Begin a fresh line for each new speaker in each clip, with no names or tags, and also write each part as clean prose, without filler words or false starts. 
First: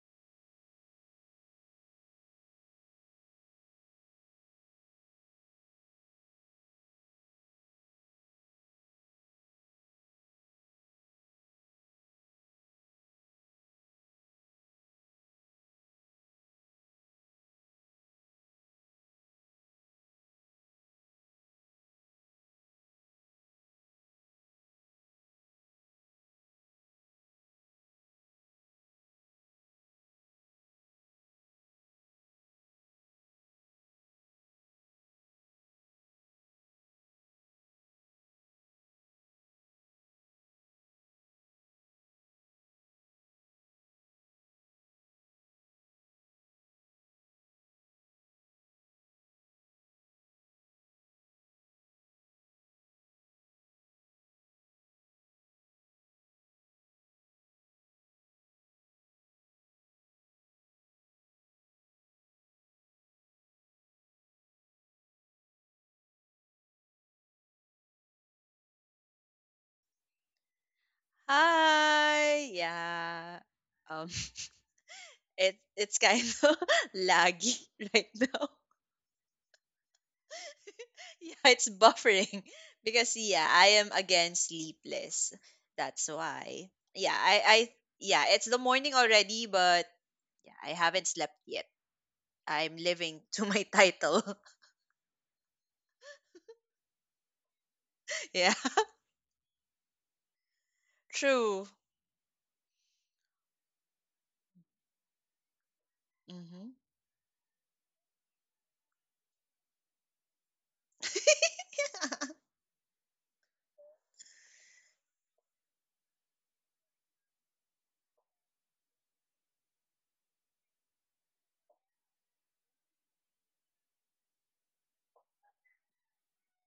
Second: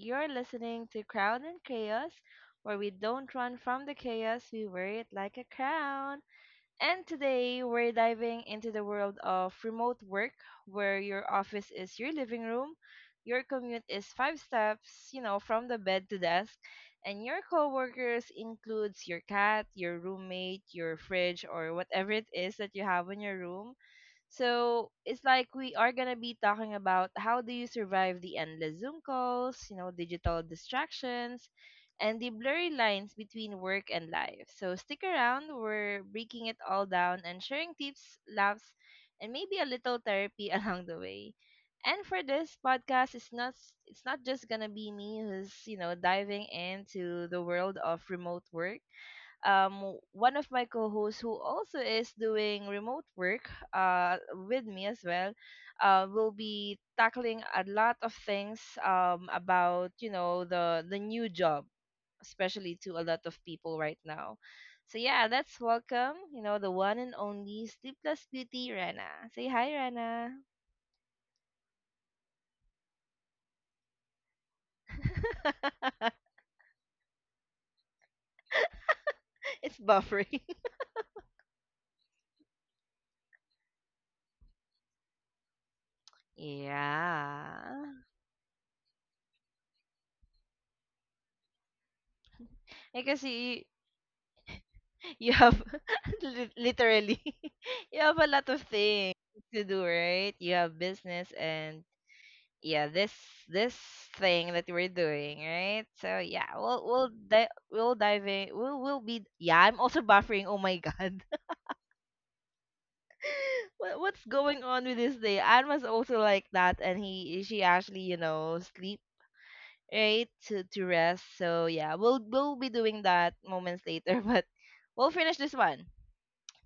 You're listening to Crown and Chaos, where we don't run from the chaos, we wear it like a crown. And today, we're diving into the world of remote work, where your office is your living room, your commute is five steps, you know, from the bed to desk, and your coworkers includes your cat, your roommate, your fridge, or whatever it is that you have in your room. So it's like we are going to be talking about how do you survive the endless Zoom calls, you know, digital distractions, and the blurry lines between work and life. So stick around, we're breaking it all down and sharing tips, laughs, and maybe a little therapy along the way. And for this podcast, it's not just gonna be me who's diving into the world of remote work. One of my co-hosts who also is doing remote work with me as well will be tackling a lot of things about you know the new job, especially to a lot of people right now. So yeah, let's welcome, you know, the one and only sleepless beauty Rana. Say hi, Rana.
Hi. Yeah. Um it's kind of laggy right now.
It's buffering.
Yeah, it's buffering because yeah, I am again sleepless. That's why. Yeah, I
Yeah,
yeah, it's the morning already, but yeah, I haven't slept yet. I'm
because
living to
you
my title.
you have literally you have a lot
Yeah.
of things to do, right? You have business
True.
and yeah, this thing that we're doing, right? So yeah,
Mhm.
we'll dive in. We'll be, yeah, I'm also buffering, oh my god. What's going on with this day? Anne was also like that and he she actually, you know, sleep right to rest. So yeah, we'll be doing that moments later but we'll finish this one.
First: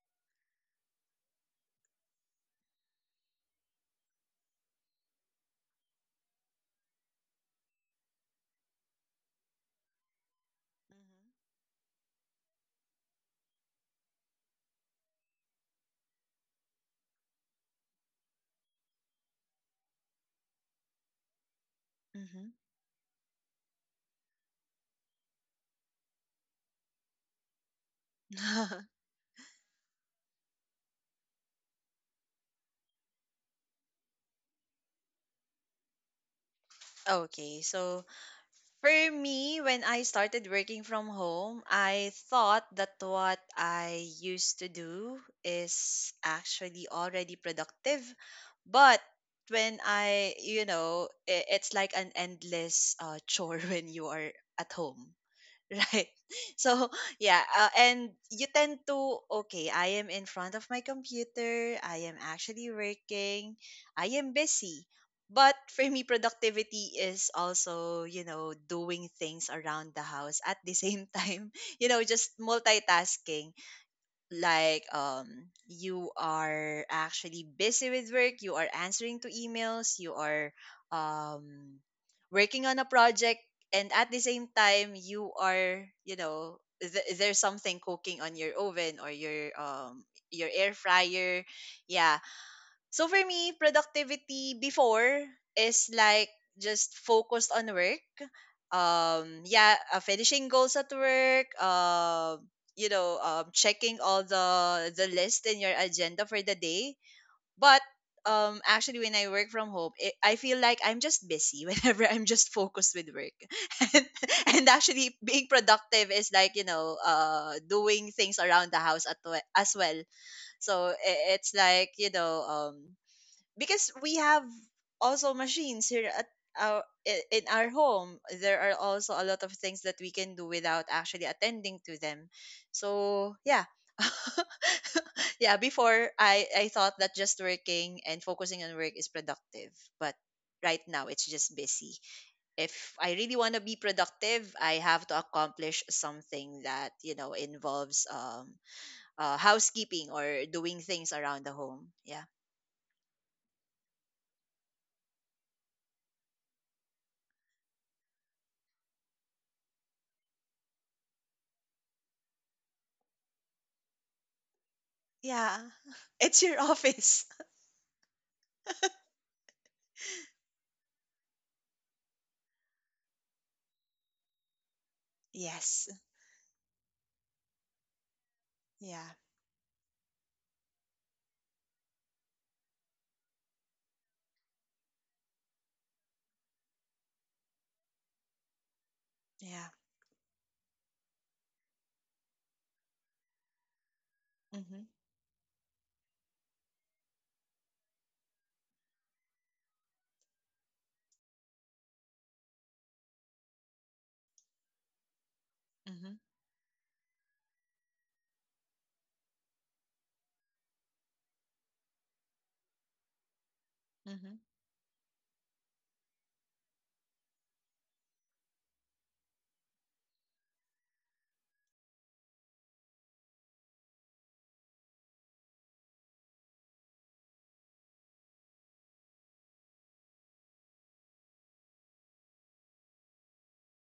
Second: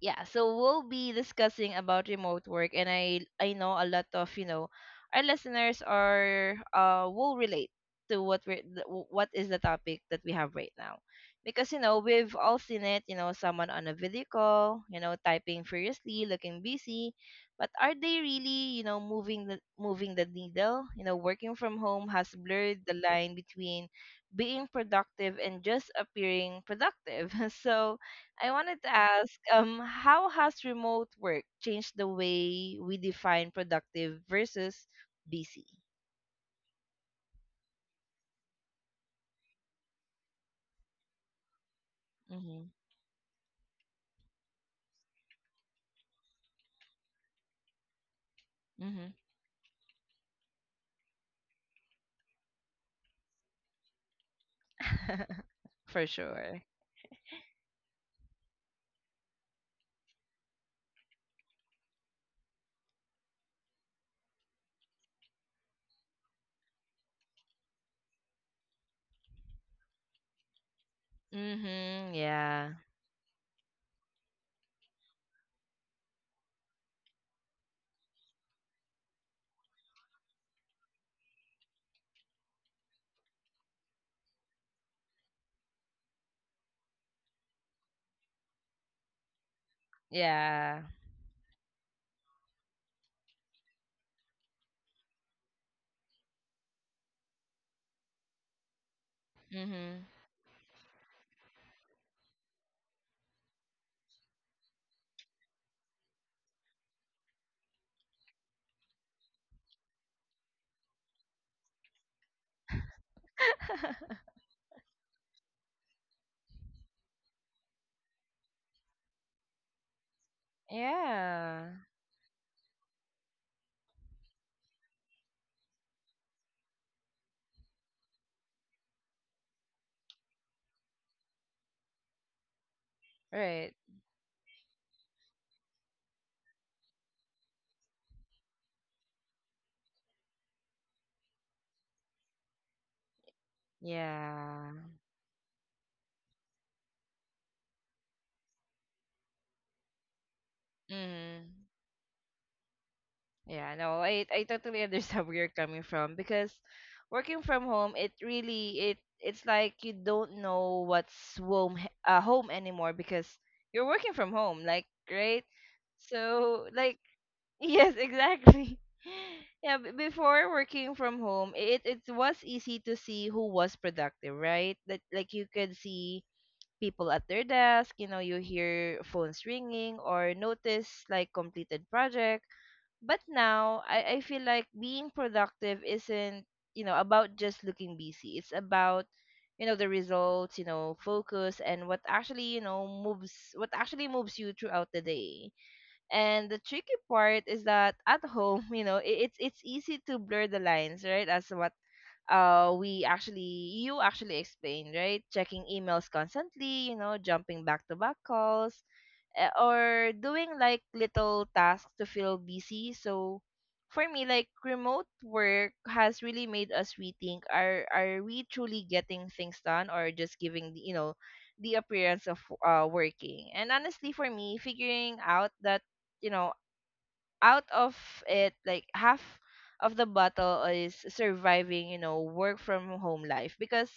Yeah, so we'll be discussing about remote work and I know a lot of, you know, our listeners are will relate to what we what is the topic that we have right now. Because you know, we've all seen it, you know, someone on a video call, you know, typing furiously, looking busy, but are they really, you know, moving the needle? You know, working from home has
Mhm.
blurred the line between being productive and just appearing productive. So I wanted
Mhm.
to ask, how has remote work changed the way we define productive versus busy?
Okay, so, for me, when I started working from home, I
Mm-hmm.
thought that what I used to do is actually already productive. But
Mm-hmm.
when I it's like an endless chore when you are at home,
For
right?
sure.
So yeah, and you tend to, okay, I am in front of my computer, I am actually working, I am busy. But for me productivity is also, you know, doing things around the house at the same time, you know,
Mm-hmm.
just
Yeah.
multitasking, like you are actually busy with work, you are answering to emails, you are um working on a project, and at the same time you are, you know, there's something cooking on your oven or your air
Yeah.
fryer, yeah. So for me, productivity before is like just focused on work. Yeah,
Mm-hmm.
finishing goals at work. You know, checking all the list in your agenda for the day. But actually, when I work from home, I feel like I'm just busy whenever I'm just focused with work. and, and actually, being productive is like, you know, doing things around the house as well. So it's
Yeah.
like, you know, because we have also machines here at our in our home, there are also a lot of things that we can do without actually attending to them, so yeah.
Right.
Yeah, before I thought that just working and focusing on work is productive, but right now it's just busy. If I really want to be productive,
Yeah.
I have to accomplish something that, you know, involves housekeeping or doing things around the
Mm-hmm.
home, yeah.
Yeah, no, I totally understand where you're coming from because working from home, it really it's like you don't know what's home home anymore, because you're working from home, like, right?
Yeah. It's your
So like,
office.
yes, exactly. Yeah, before working from home, it was easy to see who was productive, right? That like you could
Yes.
see people at their desk, you know, you hear
Yeah.
phones ringing or notice like completed projects, but now I feel like being productive isn't, you know, about just looking busy. It's about,
Yeah.
you know, the results, you know, focus and what actually, you know, moves what actually moves you
Mhm.
throughout the day. And the tricky part is that at home, you know, it's easy to blur the lines, right? As what we actually you actually explained, right? Checking emails
Mhm.
constantly, you know, jumping back to back calls, or doing like little tasks to feel busy. So for me,
Mhm.
like remote work has really made us rethink: are we truly getting things done, or just giving the, you know, the appearance of working? And honestly, for me, figuring out that, you know, out of it like half of the battle is surviving, you know, work from home life. Because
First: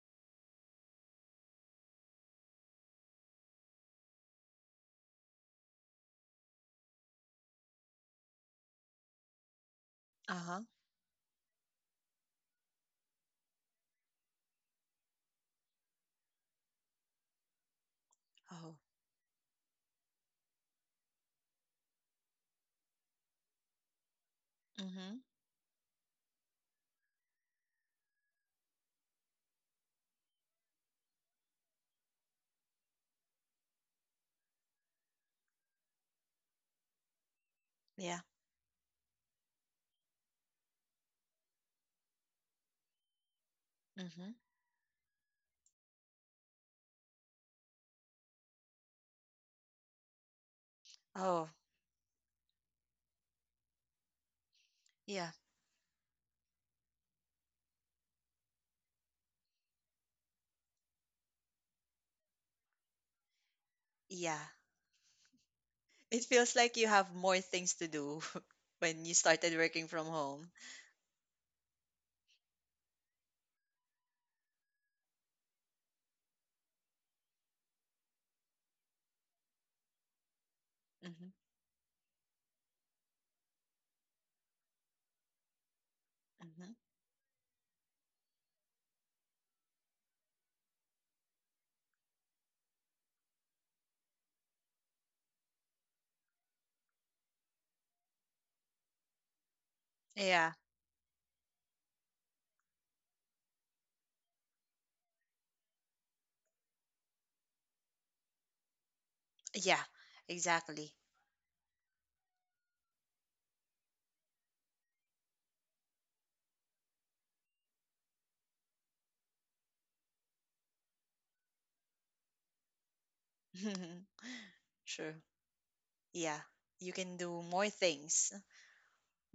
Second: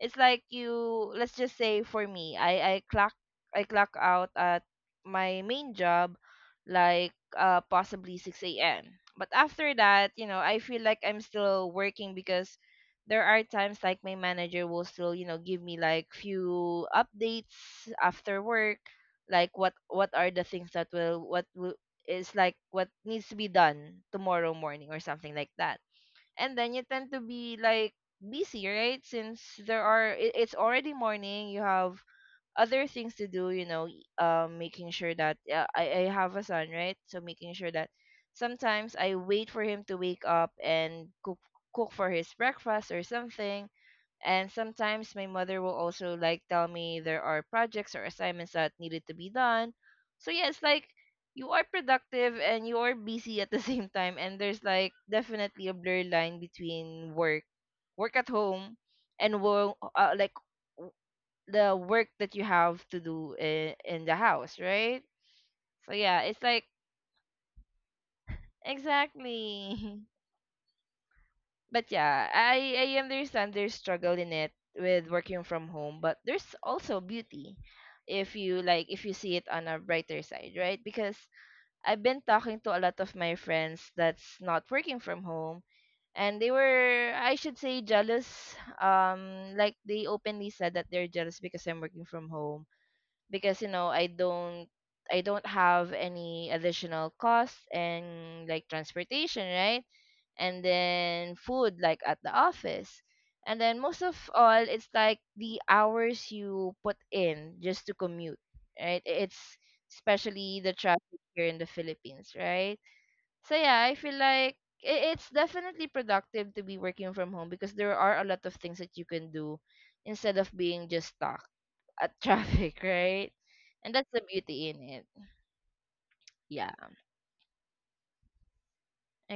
it's like you, let's just say for me I clock out at my main job like possibly 6 a.m, but after that, you know, I
Uh-huh.
feel like I'm still working, because there are times like my manager will still, you know, give me like few updates after
Oh.
work. Like what are the things that will what will, is like what needs to be done tomorrow morning or
Mhm.
something like that. And then you tend to be like busy, right? Since there are, it's already morning, you have other things to do, you know, making sure that I have a son, right? So making sure that
Yeah.
sometimes I wait for him to wake up and cook for his breakfast or something.
Mhm.
And sometimes my mother will also like tell me there are projects or assignments that needed to be done. So yeah, it's like
Oh.
you are productive and you are busy at the same time, and there's like
Yeah.
definitely a blur line between work, work at home, and work like w- the work that you have to do in the
Yeah.
house, right? So yeah,
It
it's
feels
like
like you have more things to do when you started working
exactly.
from home.
But yeah, I understand there's struggle in it with working from home, but there's also beauty if you like if you see it on a brighter side, right? Because
Mhm.
I've been talking to a lot of my friends that's not working from home, and they
Mhm.
were, I should say, jealous. Like they openly said that they're jealous because I'm working from home, because you know, I don't have any additional costs and like transportation, right?
Yeah.
And then food like at the office. And then most of all, it's like the hours you put in just to commute, right? It's
Yeah.
especially the
Exactly.
traffic here in the Philippines, right? So yeah, I feel like i- it's definitely productive to be working from home because there are a lot of things that you can do instead of being just stuck at traffic, right? And that's the beauty in it.
True. Yeah.
Yeah,
You can do more things.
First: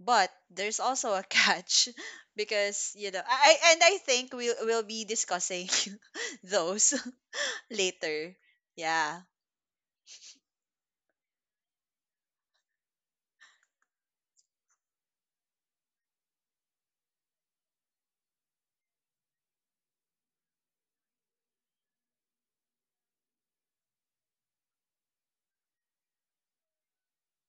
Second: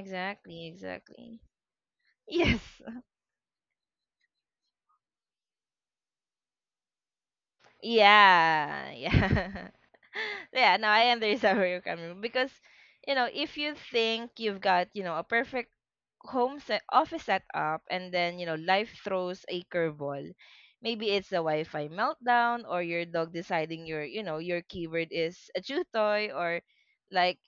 But there's also a
exactly.
catch
Yes,
because, you know, and I think we'll be discussing those later.
yeah,
Yeah.
yeah. Yeah, now I understand where you're coming from because, you know, if you think you've got, you know, a perfect home set office setup and then, you know, life throws a curveball. Maybe it's a Wi-Fi meltdown or your dog deciding your, you know, your keyword is a chew toy, or like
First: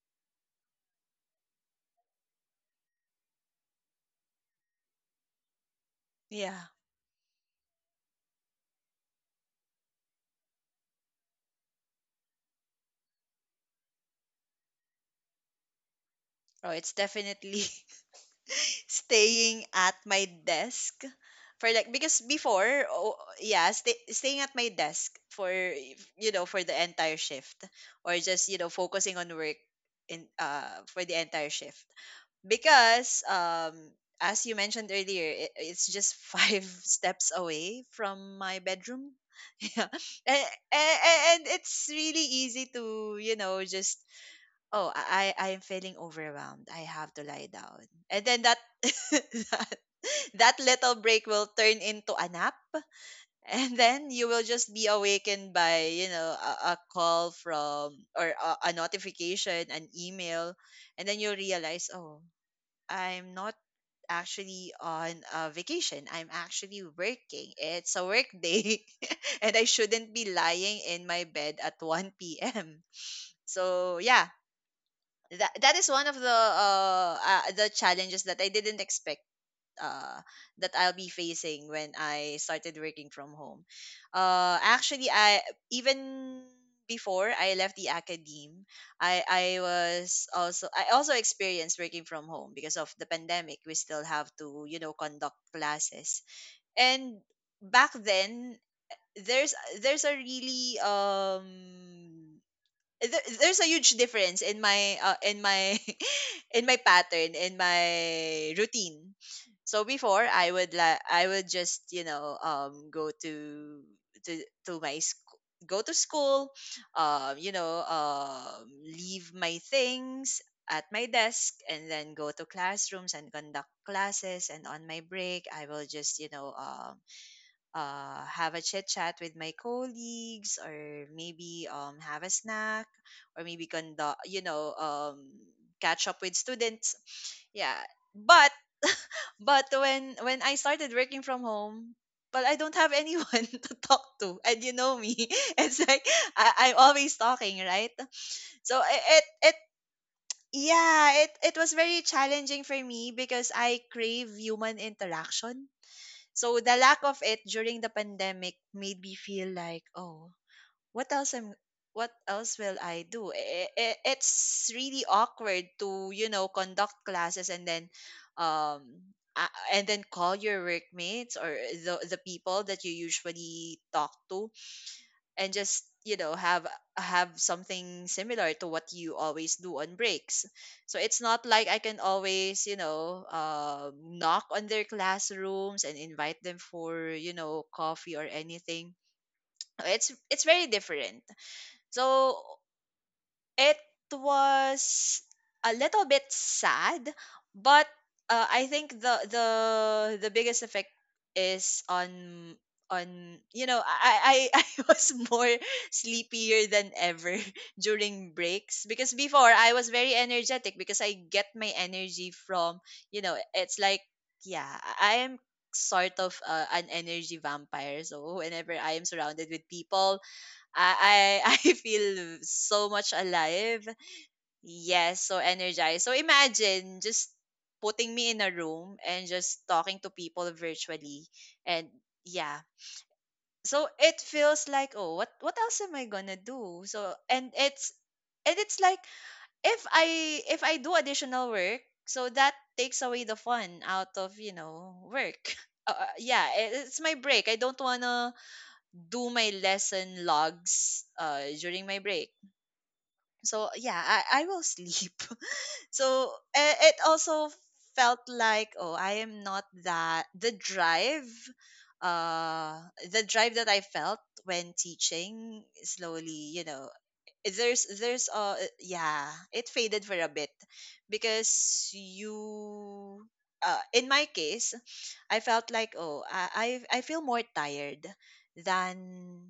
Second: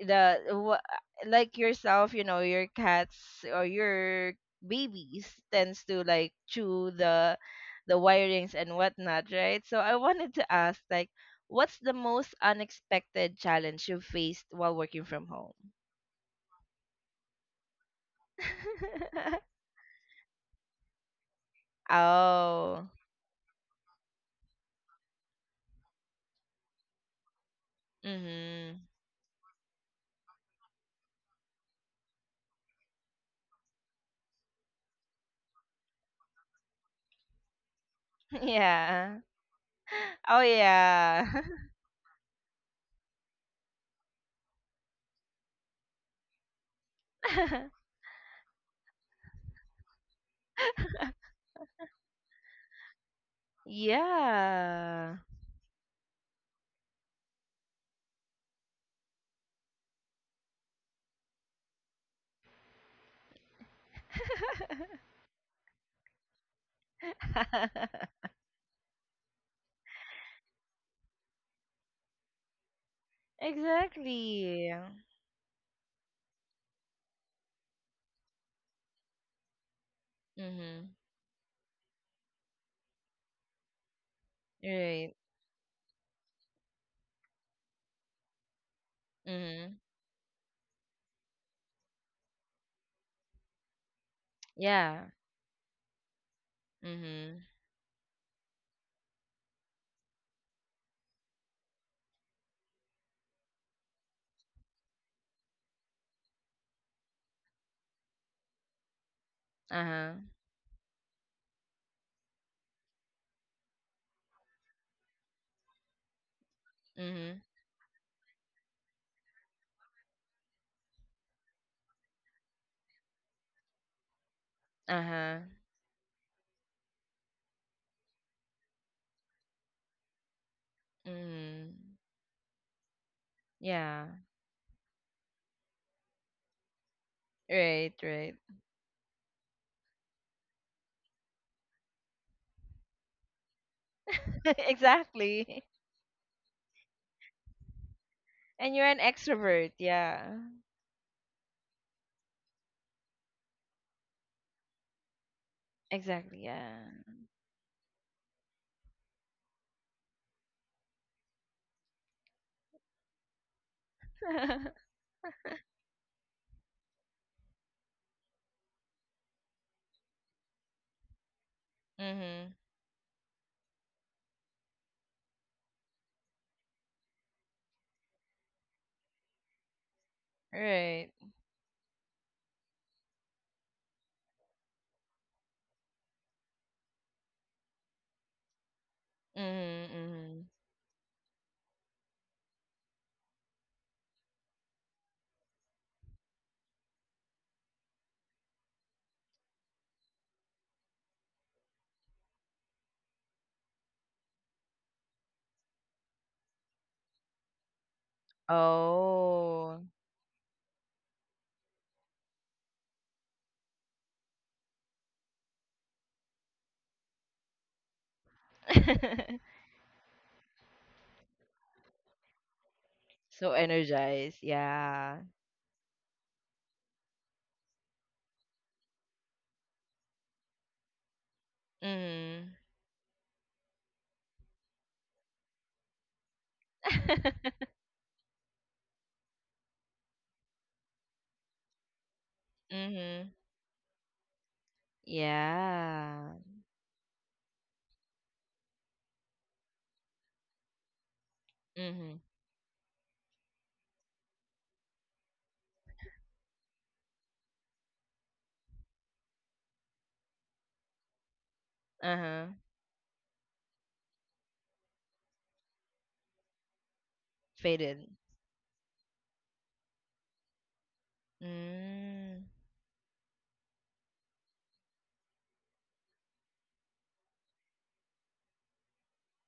the wha- like yourself, you know, your cats or your babies tends to like
Yeah.
chew the wirings and whatnot, right? So I wanted to ask, like, what's the most unexpected challenge you faced while working from home?
Oh, it's definitely staying at my desk for like, because before,
Oh.
oh, yeah, staying at my desk for, you know, for the entire shift, or just, you know,
Mhm.
focusing on work in for the entire shift, because as you mentioned earlier, it, it's just five steps away from my bedroom.
Yeah.
Yeah.
Oh
And, and
yeah.
and it's really easy to, you know, just, oh, I am feeling overwhelmed, I have to lie down. And then that that, that little break will turn into a nap, and then you will just be
Yeah.
awakened by, you know, a call from, or a notification, an email, and then you realize, oh, I'm not actually on a vacation, I'm actually working, it's a work day. And I shouldn't be lying in my bed at 1 p.m. So yeah,
Exactly.
that that is one of the challenges that I didn't expect uh that
Mhm.
I'll be facing when I started working from home. Actually,
Right.
I even before I left the academe, I
Mhm.
was also, I also experienced working from home because of the pandemic, we still have to, you know,
Yeah.
conduct classes. And
Mhm.
back then, there's there's a really there's a huge difference in my in my pattern, in my routine. So
Uh-huh.
before, I would I would just, you know, go to to to my school, go to school,
Mhm.
you know, leave my things at my desk, and then go to classrooms and conduct classes, and on my
Uh-huh.
break I will just, you know, have a chit chat with my colleagues, or maybe
Mhm.
have a snack, or maybe
Yeah.
conduct, you know, catch up with students, yeah.
Right, right.
but but when I started working from home, but I don't have anyone to talk to, and you know me,
Exactly.
it's like, I, I'm always talking, right?
And
So
you're an
it it
extrovert. Yeah.
yeah, it was very challenging for me because I crave human interaction.
Exactly.
So the
Yeah.
lack of it during the pandemic made me feel like, oh, what else am what else will I do? It's really awkward to, you know, conduct classes and then um and then call your workmates or the
Mhm.
people that you usually talk to, and just, you know, have something similar to what you always do on breaks. So
Right.
it's not like I can always, you know, knock on their classrooms and invite them for, you know, coffee or anything.
Mhm.
It's
Mhm.
very different. So it was a little bit sad, but I think the the biggest effect is on, you know, I was more sleepier than ever during breaks because before I
Oh.
was very energetic because I get my energy from, you know, it's like, yeah, I am sort of an energy vampire, so whenever I am surrounded with people, I I feel so much
So
alive.
energized. Yeah.
Yes, so energized. So imagine just putting me in a room and just talking to people virtually. And
Mhm.
yeah. So it feels like, oh, what else am I gonna do? So and it's like, if I, if I do additional work, so that takes away
Mhm.
the fun out of, you know, work.
Yeah.
Yeah, it's my break. I don't wanna do my lesson logs during my
Mhm.
break. So yeah, I will sleep. So it also felt like, oh, I am not that the drive,
Uh-huh.
uh the drive that I felt when teaching slowly, you know,
Faded.
there's yeah, it faded for a bit because
Mm.
you, in my case, I felt like, oh, I feel more tired than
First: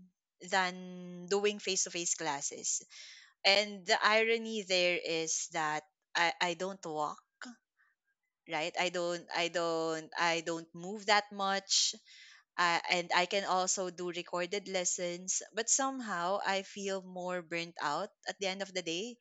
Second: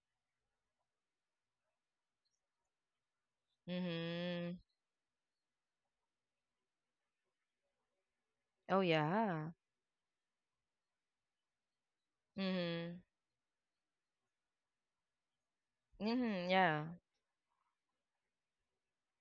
than doing face to face classes. And the
Mhm.
irony there is that I don't walk, right?
Oh
I don't, I
yeah.
don't, I don't move that much.
Mhm.
And I can also do recorded lessons, but somehow
Mhm.
I
Yeah.
feel more burnt out at the end of the day,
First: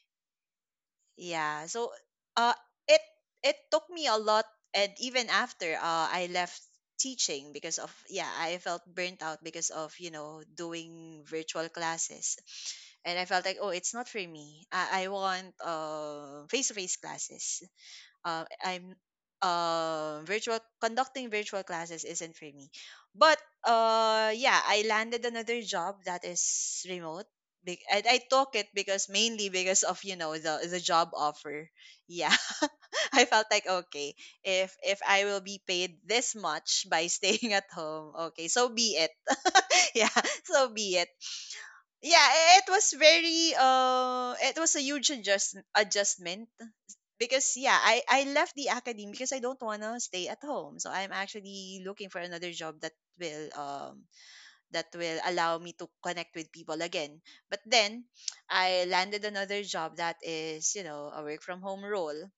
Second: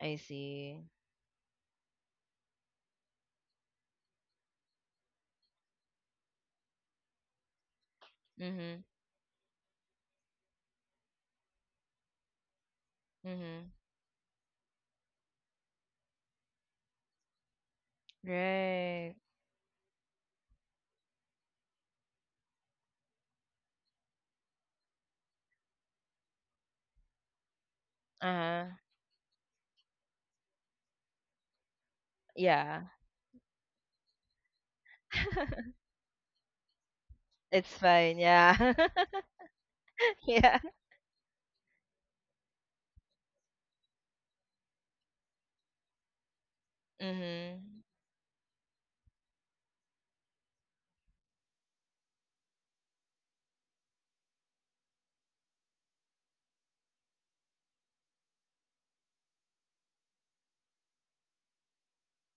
I see.
yeah. So uh it it took me a lot, and even after I left teaching because of, yeah, I felt
Mhm.
burnt out because of, you know, doing virtual classes. And I felt like, oh,
Mhm.
it's not for me. I want face to face classes. I'm
Right.
Virtual, conducting virtual classes isn't for me. But yeah, I landed another job that is remote. And I took
Uh-huh.
it because mainly because of, you know, the job offer. Yeah,
Yeah.
I felt like, okay, if I will be paid this much by staying at
It's
home,
fine.
okay, so
Yeah.
be it. Yeah,
Yeah.
so be it. Yeah, it was very it was a huge adjustment because yeah,
Mhm.
I left the academy because I don't want to stay at home. So I'm actually looking for another job will um that will allow me to connect with people again. But then I landed another job that is, you know, a work from home role.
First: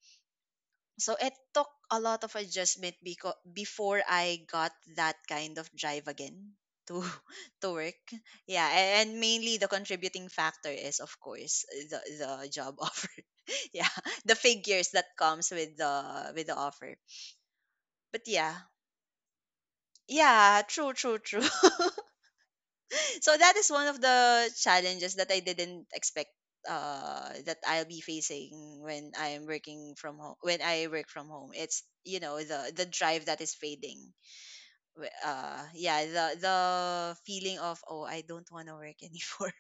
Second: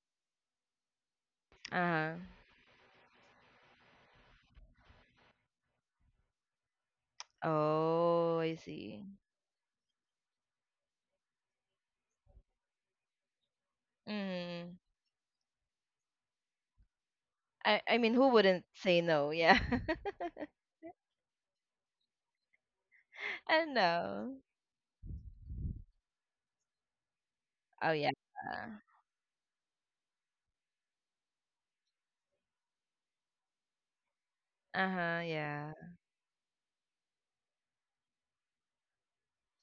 So it took a
Uh-huh.
lot of adjustment because before I got that kind of drive again to to work.
Oh, I
Yeah,
see.
and mainly the contributing factor is, of course, the job offer. Yeah, the
Mhm.
figures that comes with the offer.
I mean,
But
who
yeah.
wouldn't say no? Yeah.
Yeah, true, true, true. So that
I
is one of
know.
the challenges that I didn't expect, that I'll
Oh
be
yeah.
facing when I am working from home, when I work from home, it's, you know, the drive that is fading.
Uh-huh, yeah.
Yeah, the feeling of, oh, I don't want to work anymore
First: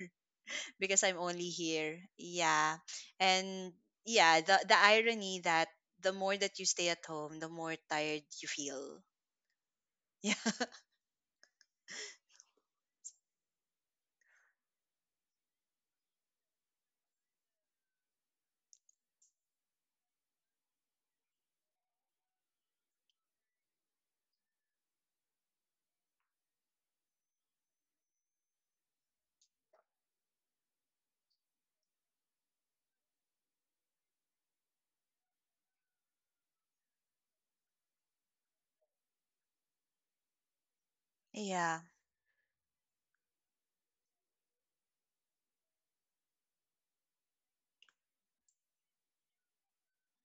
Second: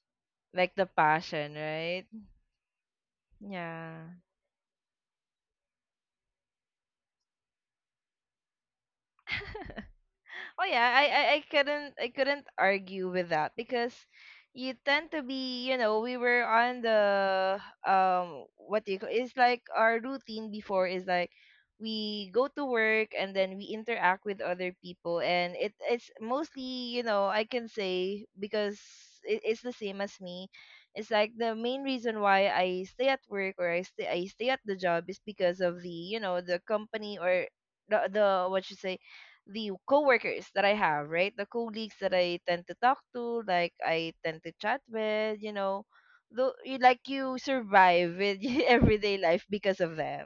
Like the
because I'm only
passion,
here,
right?
yeah. And
Yeah.
yeah, the irony that the more that you stay at home, the more tired you feel. Yeah.
Oh yeah, I couldn't I couldn't argue with that, because you tend to be, you know, we were on the, what do you call it's like our routine before is like we go to work and then we interact with other people, and it it's mostly, you know, I can say because it, it's the same as me. It's like the main reason why I stay at work, or I stay at the job, is because of the, you know, the company or the what you say, the coworkers that I have, right? The
Yeah,
colleagues that I tend to talk to, like I tend to chat with, you know, though you like you survive with everyday life because of them.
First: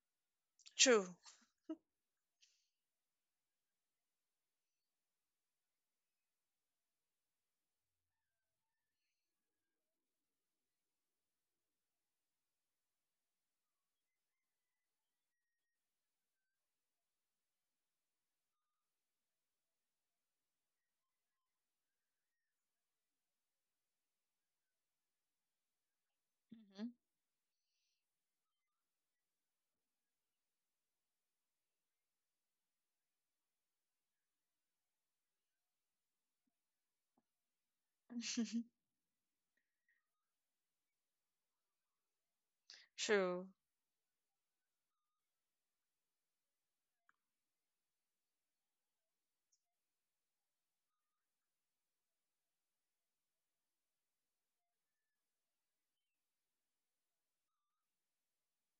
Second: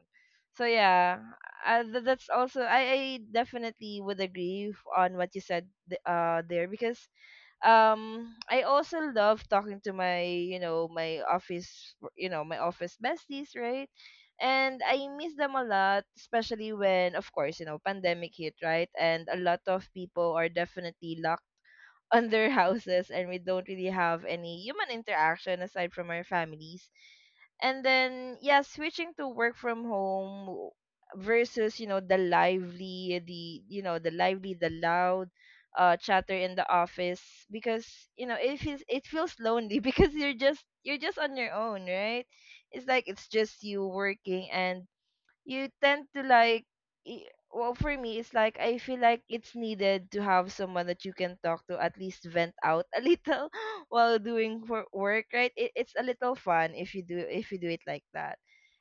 So
true.
yeah, that's also I definitely would agree on what you said there. Because I also love talking to my, you know, my office, you know, my office besties, right? And I miss them a lot, especially when of course, you know, pandemic hit, right? And a lot of people are definitely locked on their houses and we don't really have any human interaction aside from our families. And then, yeah, switching to work from home versus, you know, the lively, the, you know, the lively, the loud chatter in the office. Because, you know,
Mhm.
it feels lonely because you're just on your own, right? It's like it's
True.
just you working, and you tend to like i- well, for me it's like I feel like it's needed to have someone that you can talk to, at least vent out a little while doing for work, right? It's a little fun if you do it like that.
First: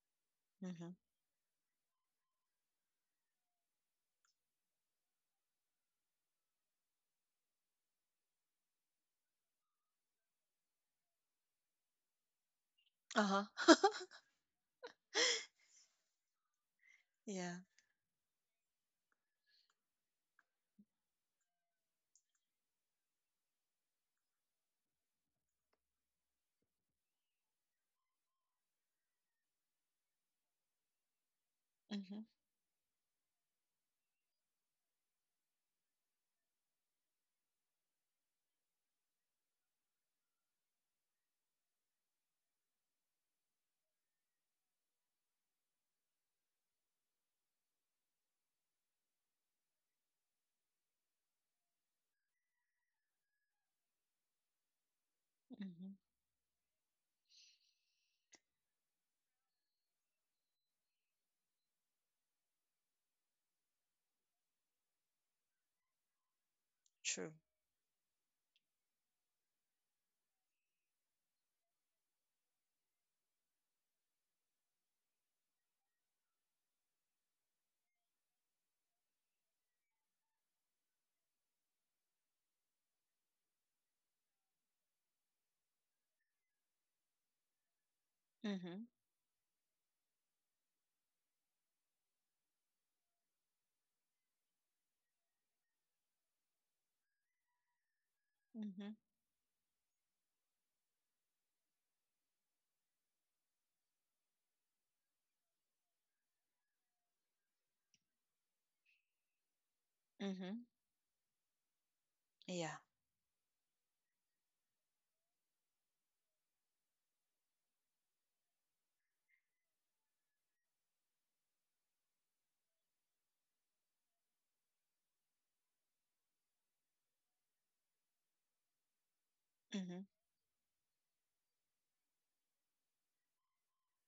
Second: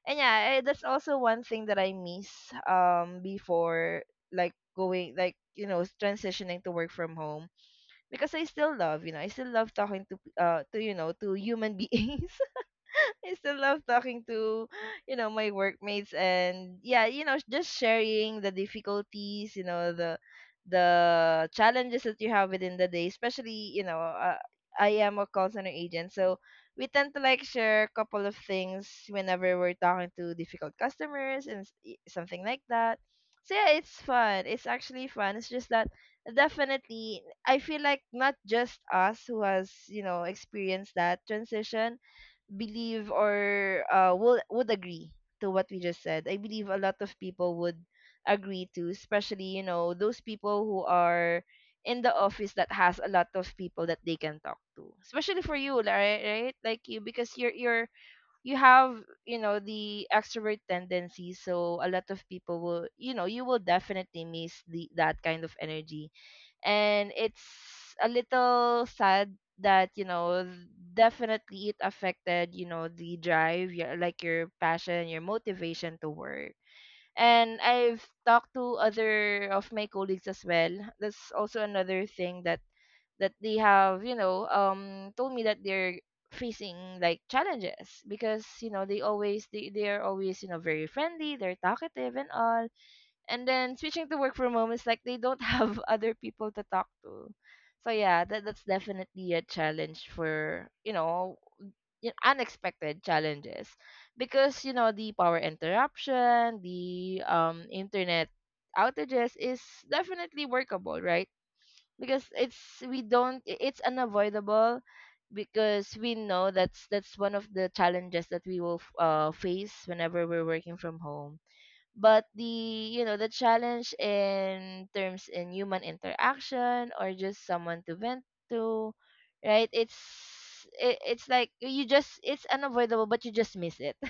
And yeah, that's
Mhm.
also one thing that I miss before, like going, like you know, transitioning to work from home, because I still love, you know, I still love talking to to, you know, to human beings. I
Uh-huh.
still love talking to, you know, my workmates, and yeah, you know,
Yeah.
just sharing the difficulties, you know, the challenges that you have within the day, especially, you know, I am a call center agent, so we tend to like share a couple of things whenever we're talking to difficult customers and
Mhm.
something like that. So yeah, it's fun. It's actually fun. It's just that definitely I feel like not just us who has, you know, experienced that transition believe or will would agree to what we just said. I believe a lot of people would agree to, especially you know, those people who are in the office that has a lot of people that they can talk to. Especially for you,
Mhm.
Lara, right? Like you, because you're you have, you know, the extrovert tendency, so a lot of people will, you know, you will definitely miss the that kind of energy. And
True.
it's a little sad that, you know, definitely it affected, you know, the drive, your like your passion, your motivation to work. And I've talked to other of my colleagues as well. That's also another thing that that they have, you know, told me that they're facing like challenges, because you know
Mhm.
they always they are always, you know, very friendly, they're talkative and all. And then switching to work from home is like they don't have other people to talk to. So yeah, that's
Mhm.
definitely a challenge for, you know, unexpected challenges, because you know the power interruption, the internet outages is definitely
Mhm.
workable, right? Because
Yeah.
it's we don't I- it's unavoidable, because we know that's one of the challenges that we will face whenever we're working from home. But the, you know, the challenge in terms in human interaction, or just someone to vent to, right? It's
Mhm.
it's like you just it's unavoidable, but you just miss it.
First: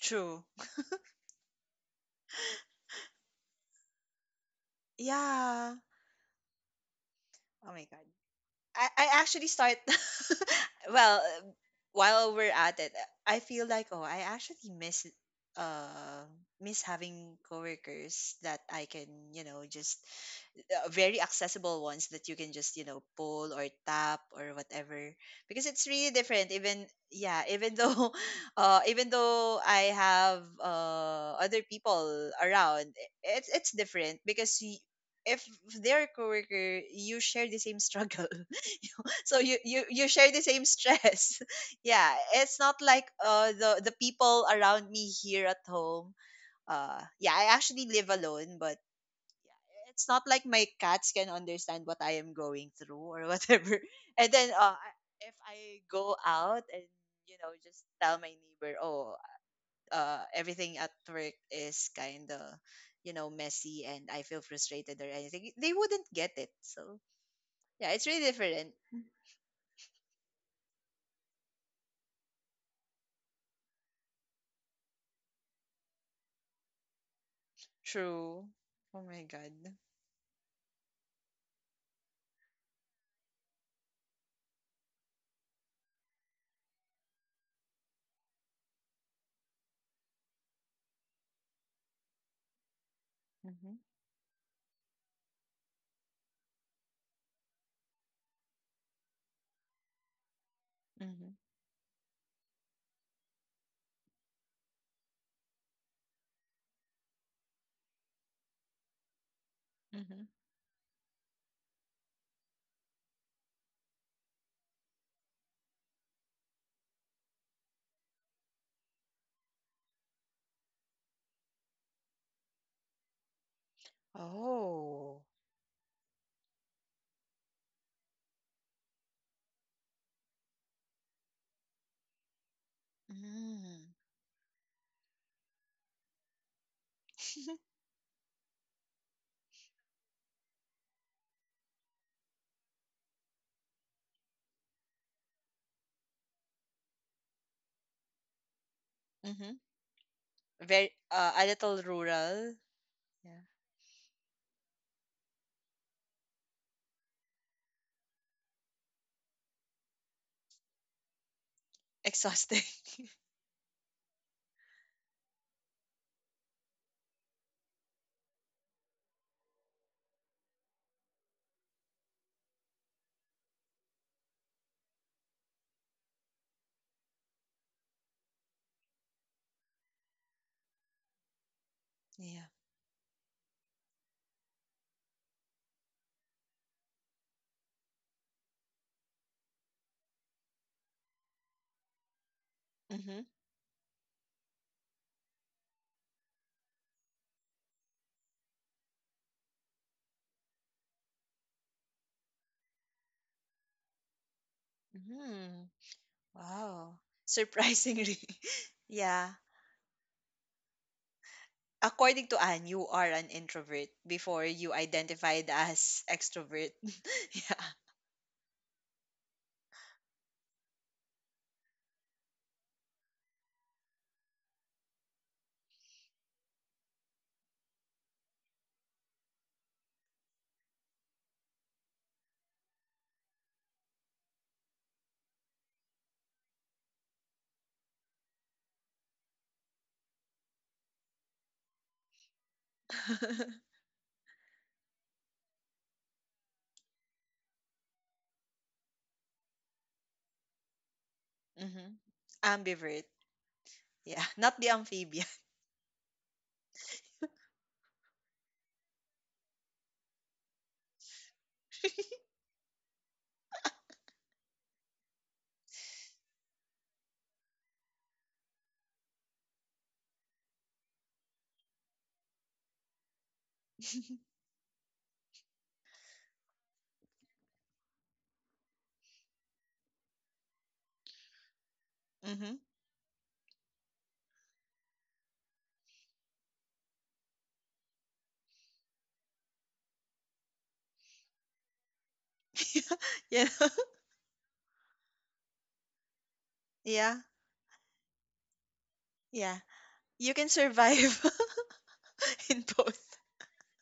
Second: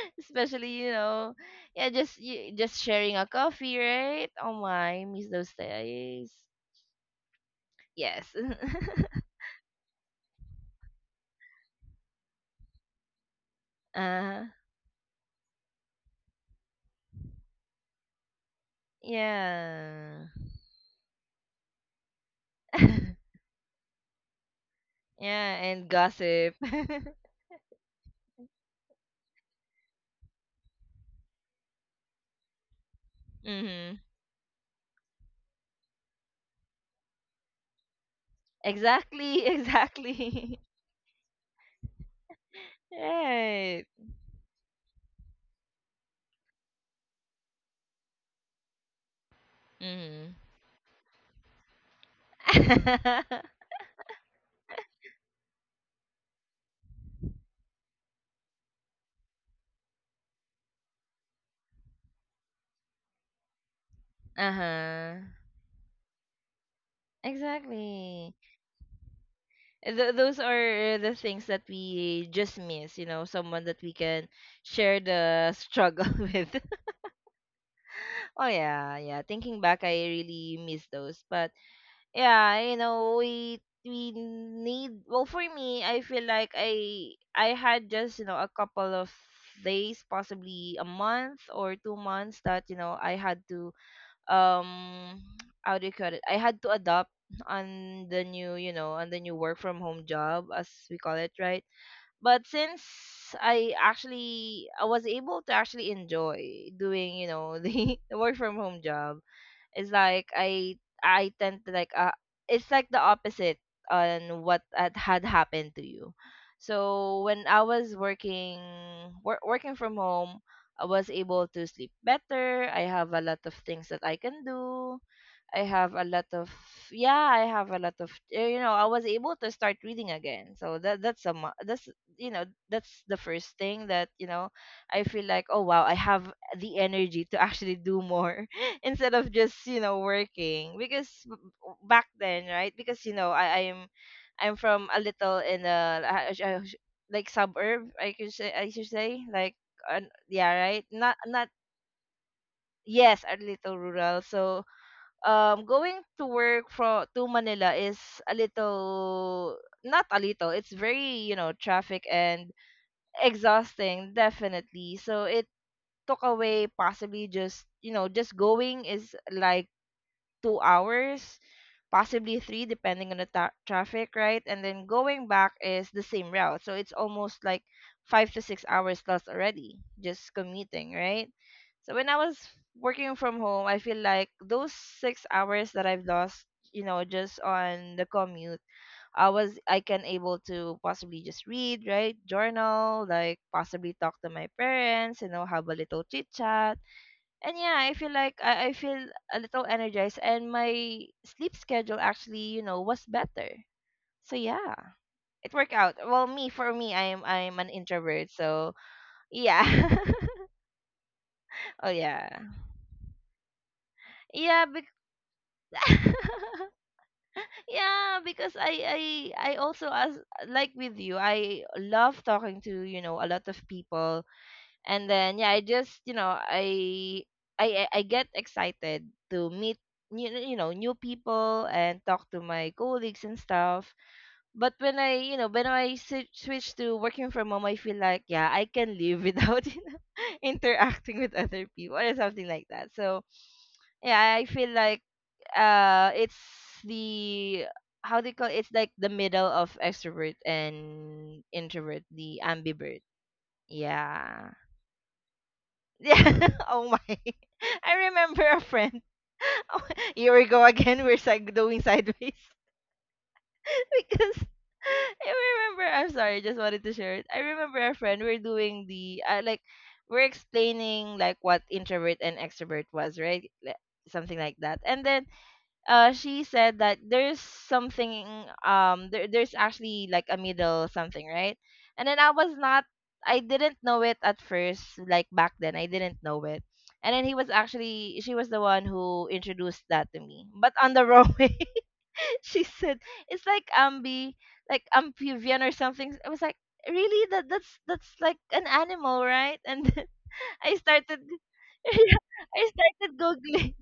True.
Especially you know, yeah, just just sharing a coffee, right? Oh my, miss those
Yeah.
days.
Oh my god.
Yes.
I actually start. Well, while we're at it, I feel like, oh, I
uh,
actually miss uh miss having coworkers that I can, you know, just,
yeah.
very accessible ones that you can just, you know, pull or tap or whatever.
Yeah,
Because it's
and
really different,
gossip.
even, yeah, even though even though I have other people around, it's
Mm-hmm.
different because if they're a coworker, you share the same struggle. So
Exactly,
you you you share the
exactly.
same stress. Yeah, it's not like the
Right.
the people around me here at home. Yeah, I actually live alone. But yeah, it's not
Mm-hmm.
like my cats can understand what I am going through or whatever. And then if I go out and, you know, just tell my neighbor, oh, everything at work is kind of, you know, messy and I feel frustrated or
Uh-huh.
anything, they wouldn't get it. So yeah, it's really
Exactly.
different.
Those are the things that we just miss, you know, someone that we can share the struggle with. Oh
True.
yeah,
Oh
yeah.
my god.
Thinking back, I really miss those. But yeah, you know, we need, well for me I feel like I had just, you know, a couple of days, possibly a month or 2 months, that you know I had to
Mm-hmm.
um how do you call it, I had to adopt on the new, you know, on the new work from home job, as we call
Mm-hmm.
it, right? But since I actually, I was able to actually enjoy doing, you know, the work from home job. It's
Mm-hmm.
like I tend to like it's like the opposite on what had happened to you. So when I was working working from home, I was able to sleep better. I have a lot of things that I can do.
Oh.
I have a lot of Yeah, I have a lot of you know, I was able to start reading again. So that's that's, you know, that's the first
Mm.
thing that, you know, I feel like, oh wow, I have the energy to actually do more instead of just, you know, working. Because back then, right? Because you know, I'm from a little in a like suburb, I could say, I should say
Mm-hmm.
like uh, yeah, right?
Very a
Not
little rural.
yes, a
Yeah.
little rural. So going to work from to Manila is a little, not a little, it's very, you know, traffic and
Exhausting.
exhausting, definitely. So it took away possibly, just you know, just going is like 2 hours, possibly three, depending on the traffic, right? And then going back is the same route. So it's almost like 5 to 6 hours lost already, just commuting, right? So when I was
Yeah.
working from home, I feel like those 6 hours that I've lost, you know, just on the commute, I can able to possibly just read, right? Journal,
Mhm.
like possibly talk to my parents, you know, have a little chit chat. And yeah, I feel like I feel a little energized, and my sleep schedule actually, you know, was better. So yeah, it
Mhm.
worked out. Well, me for me,
Wow.
I'm an
Surprisingly.
introvert, so
Yeah.
yeah. Oh yeah,
According to Anne, you are an introvert before
yeah,
you identified as extrovert. Yeah.
yeah, because I also, as like with you, I love talking to, you know, a lot of people. And then yeah, I just, you know, I I get excited to meet you know, new people, and talk to my colleagues and stuff. But when I, you know, when I switch to working from home, I feel like yeah, I can live without you know, interacting with other people or something like that. So yeah, I feel like it's the, how they call it's like the middle of extrovert and
Mhm.
introvert, the ambivert.
Ambivert. Yeah.
Yeah.
Not the amphibian.
Yeah. Oh my. I remember a friend. Oh, here we go again. We're doing sideways because I remember. I'm sorry, just wanted to share it. I remember a friend. We're doing the like, we're explaining like what introvert and extrovert was, right? Like, something like that. And then she said that there's something, there's actually like a middle something, right? And then I was
Mhm.
not I didn't know it at first, like back then I didn't know it. And then he was actually she was the one who introduced that to me, but on the wrong way. She said it's
Yeah.
like ambi, like amphibian or something. I was like,
Yeah.
really? That that's like an animal,
Yeah.
right? And
You can
I started
survive in
i
both.
started googling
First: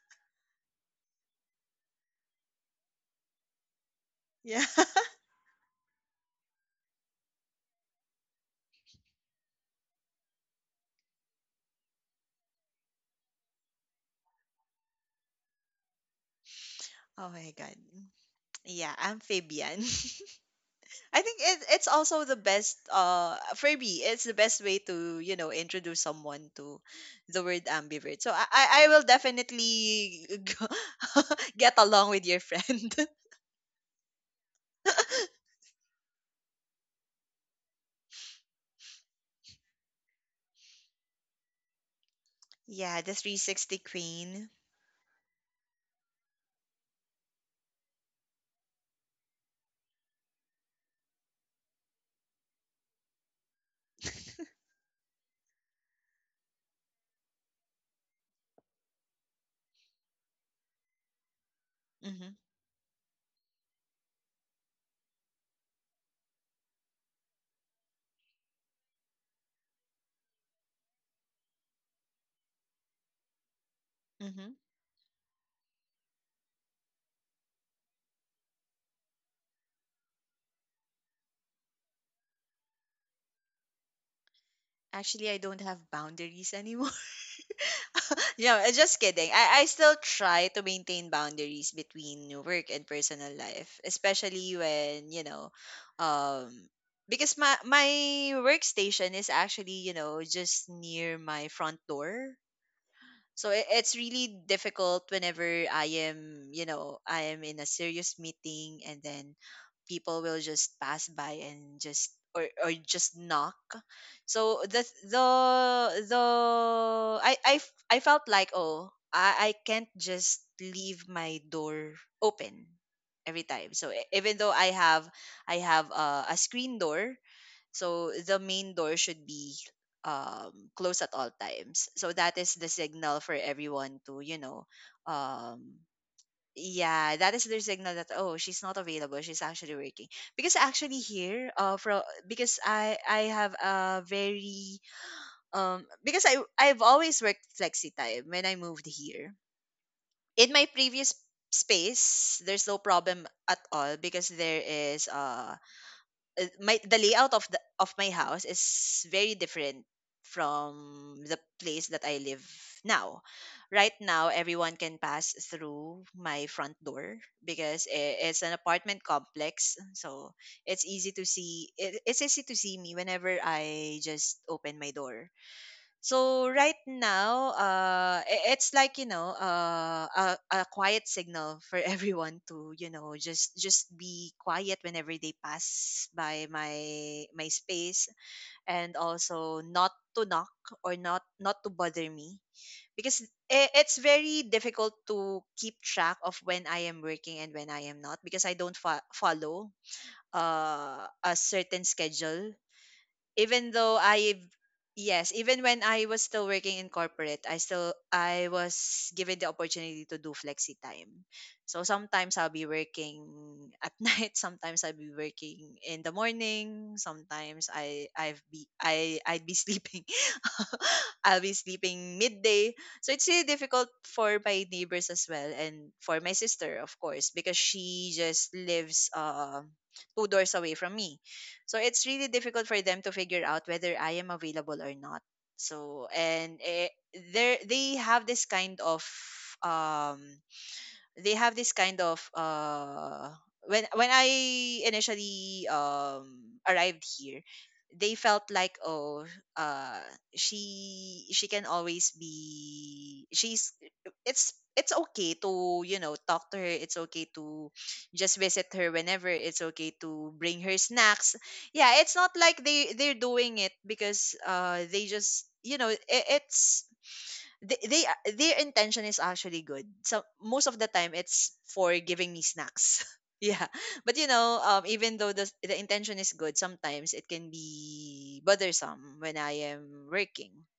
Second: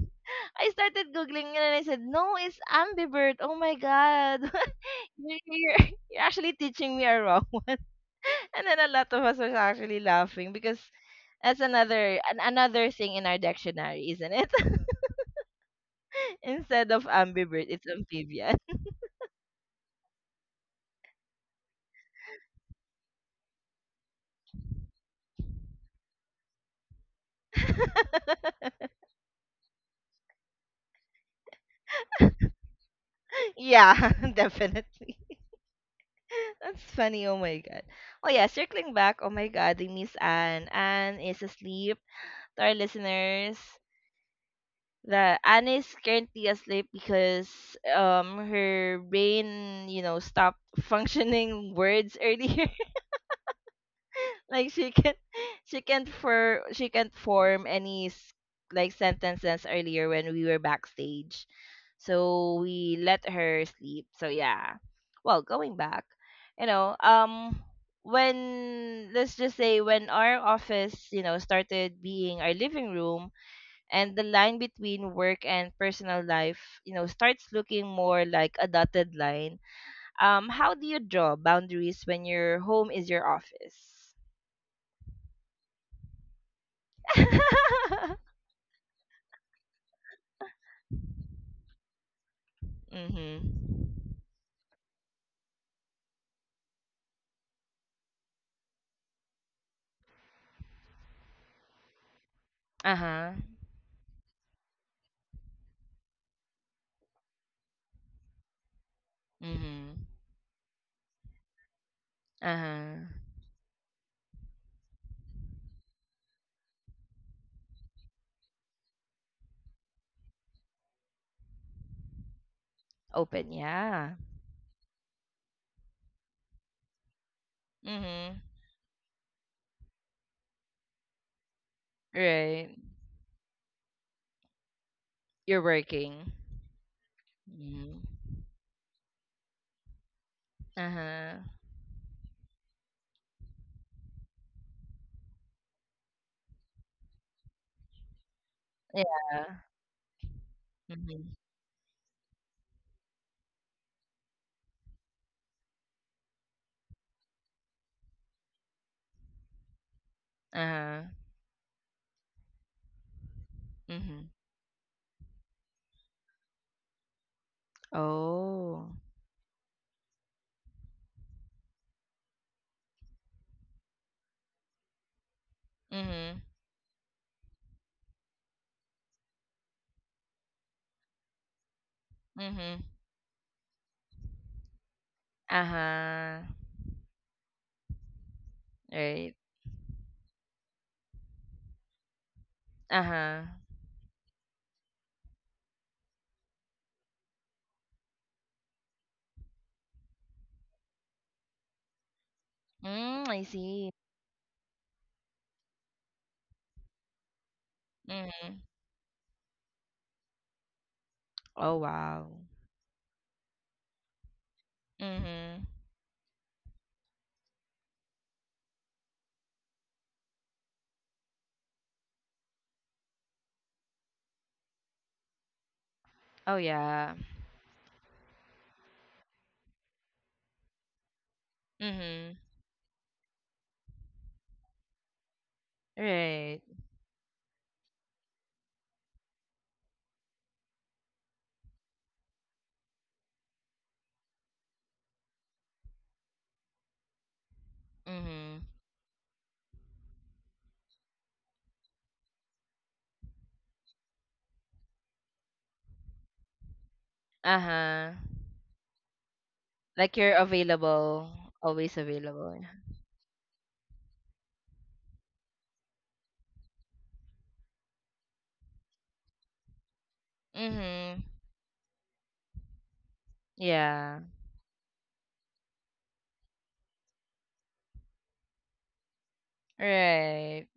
I started googling it, and I said, "No, it's ambivert." Oh my god,
Yeah.
you're, you're you're actually teaching me a wrong one. And then a lot of us was actually laughing, because that's another thing in our dictionary, isn't it? Instead of
Oh my
ambivert,
god.
it's amphibian.
Yeah, amphibian. I think it's also the best, for me it's the best way to, you know, introduce someone to the word ambivert. So I I I will definitely go- get along with your friend.
Yeah, definitely. That's funny. Oh my god. Oh yeah, circling back. Oh my god, we miss Anne. Anne is asleep. To our
Yeah, the
listeners,
360 queen.
that Anna is currently asleep because her brain, you know, stopped functioning words earlier. Like she can't for she can't form any like sentences earlier when we were backstage,
Mhm.
so we let her sleep. So yeah, well, going back, you know, when, let's just say when our office, you know, started being our living room, and the
Mhm.
line between work and personal life, you know, starts looking more like a dotted line, how do you draw boundaries when your home is your office?
Actually, I don't have boundaries anymore. No, I just kidding. I still try to maintain boundaries between work and personal
Mhm.
life, especially when, you know, um, because my workstation is actually, you know, just near my front door.
Uh-huh.
So it's really difficult whenever I am, you know, I am in a serious meeting and then
Mhm.
people will just pass by and just, or
Uh-huh.
just knock. So the I felt like, oh, I can't just leave my door open every
Open,
time. So
yeah.
even though I have a screen door, so the
Mhm.
main door should be, close at all times. So that is the
Right.
signal for everyone to, you know,
You're
um,
working.
yeah, that is their signal
Mhm.
that, oh, she's not available. She's actually working. Because actually
Uh-huh.
here, for, because I have a very, because I've always worked flexi time when I moved here.
Yeah.
In my previous
Mhm.
space, there's no problem at all because there is, my the layout of the of my house is very different
Uh-huh.
from the place that I live now. Right now,
Mhm.
everyone can pass through my front door because it's an
Oh.
apartment complex, so it's easy to see. It's easy to see me whenever I just open my door.
Mhm.
So right now, it's like, you know, a quiet signal for everyone to,
Mhm.
you know, just be quiet whenever they pass
Uh-huh.
by my space, and
Right.
also not to knock or not to bother me. Because
Uh-huh.
it's very difficult to keep track of when I am working and when I am not, because I don't follow, a certain schedule.
Mm, I
Even
see.
though I've, yes, even when I was still working in corporate, I
Mm.
was given the opportunity to do flexi time.
Oh,
So
wow.
sometimes I'll be working at night, sometimes I'll be
Mm-hmm.
working in the morning, sometimes I'd be sleeping. I'll be sleeping midday. So it's really difficult for my neighbors as well, and for my
Oh
sister of
yeah.
course, because she just lives two doors away from me. So it's really
Mm-hmm.
difficult for them to figure out whether I am available or not. So and,
Right.
there they have this kind of, um they have this kind of uh when I initially arrived here, they felt
Mm-hmm.
like, oh, uh she can always be, she's it's okay to, you know, talk to her, it's okay to
Uh-huh.
just visit her whenever, it's okay
Like
to
you're
bring her
available,
snacks. Yeah,
always
it's not
available.
like they're doing it because they just, you know, it, it's they a- their intention is actually good. So most of the time
Mm-hmm.
it's for giving me snacks. Yeah. But,
Yeah.
you know, even though the intention is good, sometimes it can be bothersome when I am working.
Right.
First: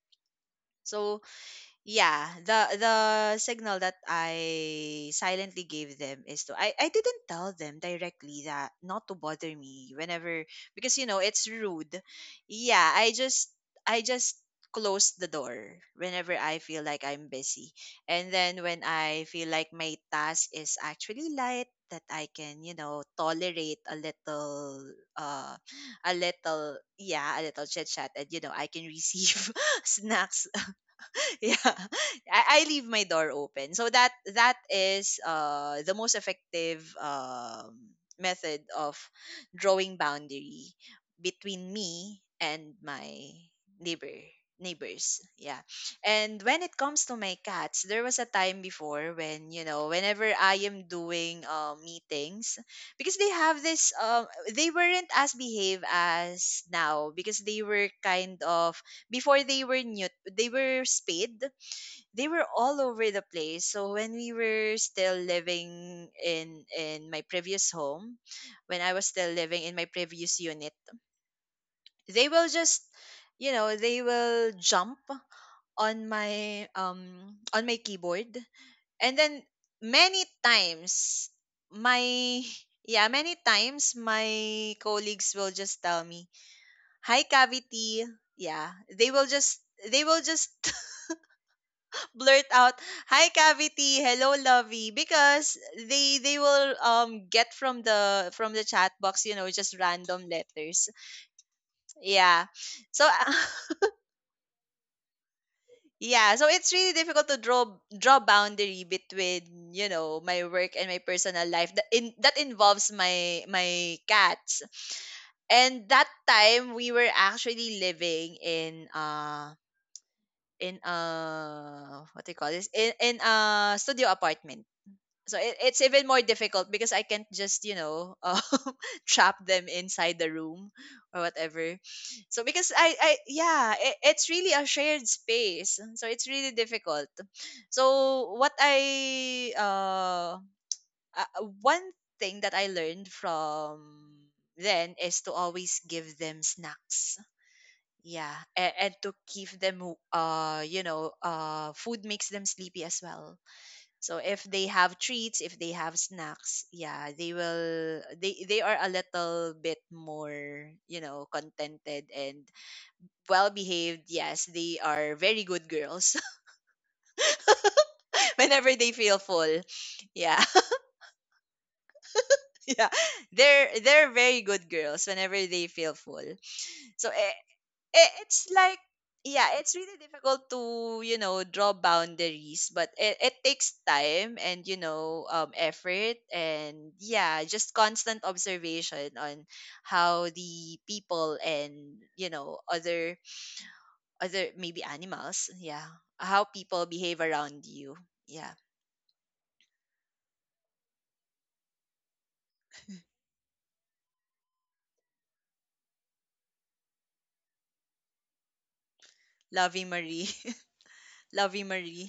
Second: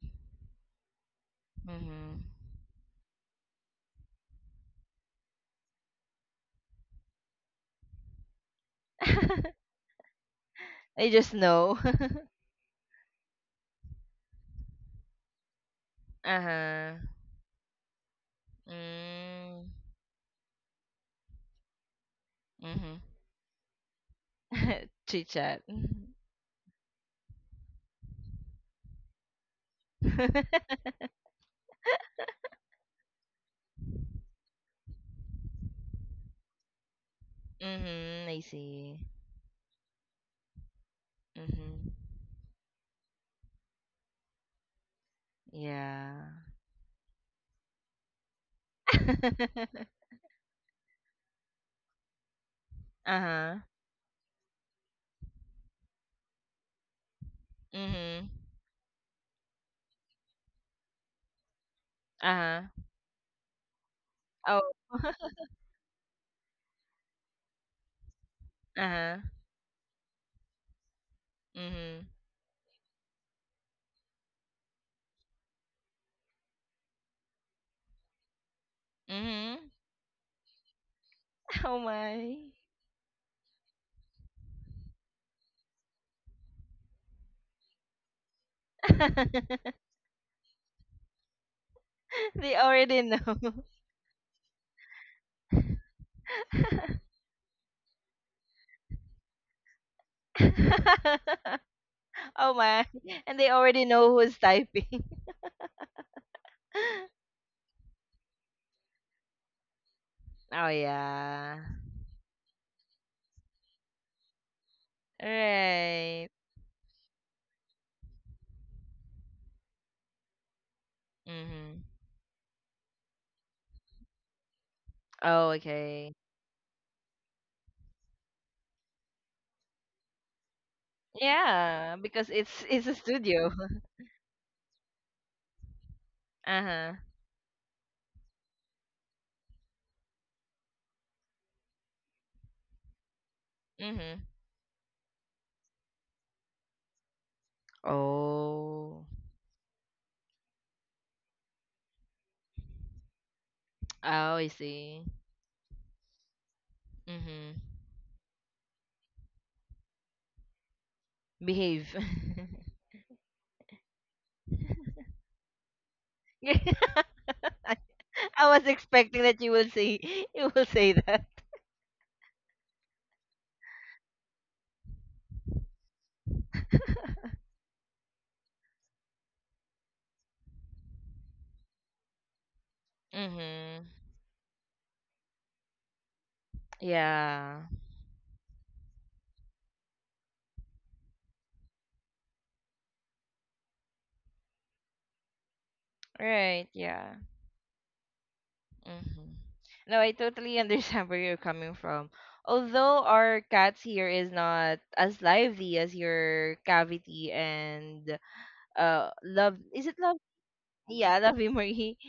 So
Mm-hmm.
yeah, the signal that I silently gave them is, to I didn't tell them directly that not to bother me whenever, because, you
I
know,
just
it's
know.
rude. Yeah, I just close the door whenever I feel
Uh-huh.
like I'm busy. And then when I feel
Mm.
like my task is actually light, that I can, you
Mm-hmm.
know, tolerate
Chit
uh
chat.
a little chit chat, and, you know, I can receive snacks. Yeah. I leave my door open, so that that is the most effective
Mm-hmm. I
method of
see.
drawing boundary between
Mm-hmm.
me and my neighbor neighbors. Yeah.
Yeah.
And when it comes to my cats, there was a time before when, you know, whenever I am doing, meetings, because they
Uh-huh.
have this, they weren't as behave as now because they were
Mm-hmm.
kind of before. They were new, they were spayed, they were
Uh-huh.
all over the place. So when we
Oh.
were still living in my previous home, when I was
Uh-huh.
still living in my previous unit,
Mhm.
they will just, you know, they will jump on my keyboard. And then
Mhm.
many times
Oh
my
my.
yeah many times my colleagues will just tell me, "Hi Cavity." Yeah, they will just they will just blurt
They
out,
already
"Hi
know.
Cavity, hello Lovey," because they will get from the chat box, you know, just random letters. Yeah.
Oh my.
So
And they already know who's typing.
yeah, so it's really difficult to draw boundary between, you know, my
Oh
work and my personal
yeah.
life that, in that involves my cats. And that
Right.
time, we were actually living in,
Mhm.
what do you call this, in, a studio apartment. So
Oh,
it's even
okay.
more difficult because I can't just, you know, trap them inside the room or whatever.
Yeah, because
So because
it's a
I
studio.
yeah it's really a shared space, and so it's really
Uh-huh.
difficult. So what I one thing that I learned from
Mhm.
then is to always give them snacks. Yeah, and
Oh.
to keep them, you know, food makes them sleepy as well. So
Oh,
if
I
they have
see.
treats, if they have snacks, yeah, they
Mhm.
will they are a little bit more, you know,
Behave.
contented and well behaved. Yes, they are very good girls
I was
whenever they feel
expecting that you
full.
will say
Yeah.
you will say that.
Yeah. They're very good girls whenever they feel full. So, it's like, yeah, it's really difficult to, you know, draw boundaries, but it takes
Mm-hmm.
time and, you know, effort and, yeah,
Yeah.
just constant observation on how the people and, you know, other, maybe animals, yeah, how
Right.
people
Yeah.
behave around you. Yeah.
Mm-hmm. No, I totally understand where you're coming from. Although our cats here is not as lively as your Cavity and Love,
Lovey
is it Love?
Marie.
Yeah, the
Lovey
memory.
Marie.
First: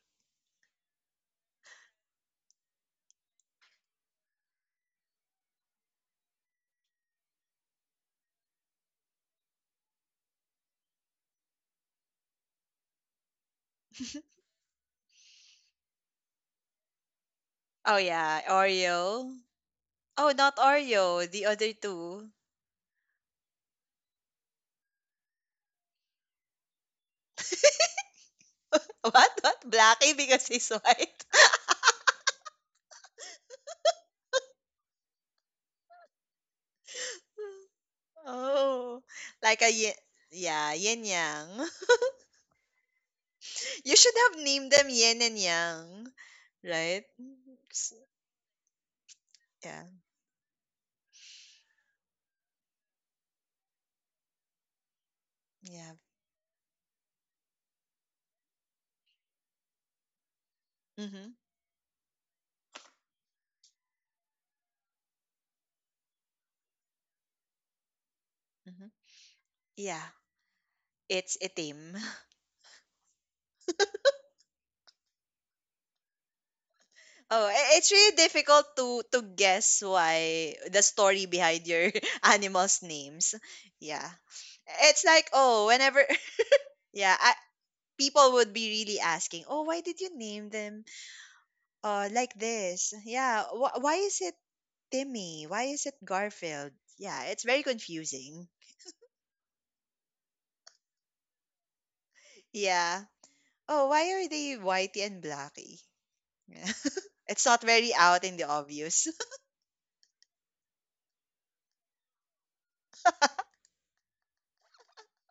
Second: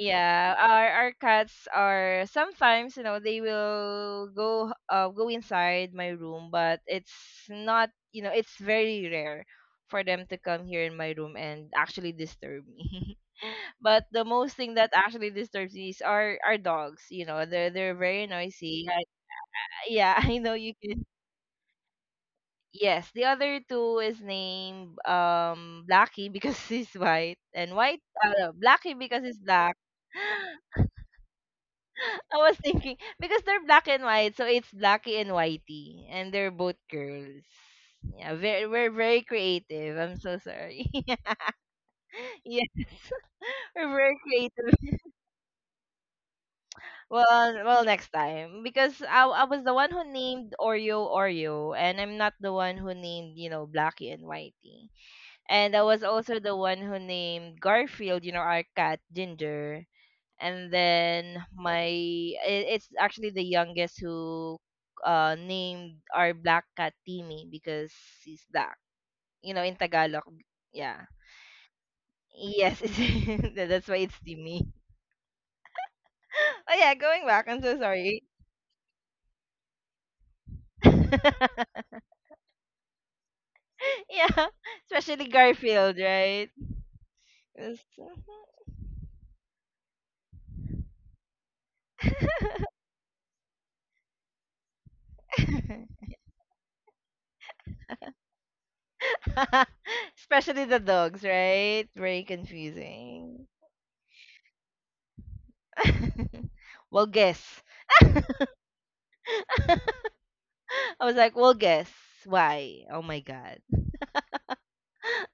Yeah, our cats are sometimes, you know, they will go go inside my room, but it's not, you know, it's very rare for them to come here in my room and actually disturb me. But the most thing that actually disturbs me is our dogs. You know, they're
Oh,
very
yeah,
noisy.
Oreo.
Yeah,
Oh,
I know
not
you can.
Oreo, the other two.
Yes, the other two is named Blackie because he's white and white no, Blackie because
what
he's
what
black.
Blackie because he's white?
I was thinking because they're black and white, so it's Blackie and Whitey, and they're both girls. Yeah, very, we're
Oh,
very
like a yin,
creative. I'm so
yeah,
sorry.
yin yang.
Yes, we're
You should
very
have named them
creative.
yin and yang, right?
Well, well,
S-
next time, because I was the
Yeah,
one who named Oreo Oreo, and I'm not the one who named, you know, Blackie and Whitey. And I
yeah.
was also the one who named Garfield, you know, our cat, Ginger. And
Mm-hmm,
then It's actually the youngest who named our black cat Timmy because he's black.
mm-hmm.
You know, in
Yeah,
Tagalog. Yeah.
it's a team.
Yes, that's why it's Timmy. Oh yeah, going
Oh,
back, I'm so
it's really
sorry.
difficult to guess why, the story behind your animals' names. Yeah,
Yeah,
it's
especially
like, oh,
Garfield,
whenever
right?
yeah,
Yes.
people would be really asking, oh, why did you name them like this? Yeah, why is it Timmy? Why is it Garfield? Yeah, it's very confusing.
Especially the dogs, right? Very
Yeah.
confusing.
Oh, why are they Whitey and Blackie? Yeah.
Well,
It's
guess.
not very out in the obvious.
I was like, well, guess why? Oh my god.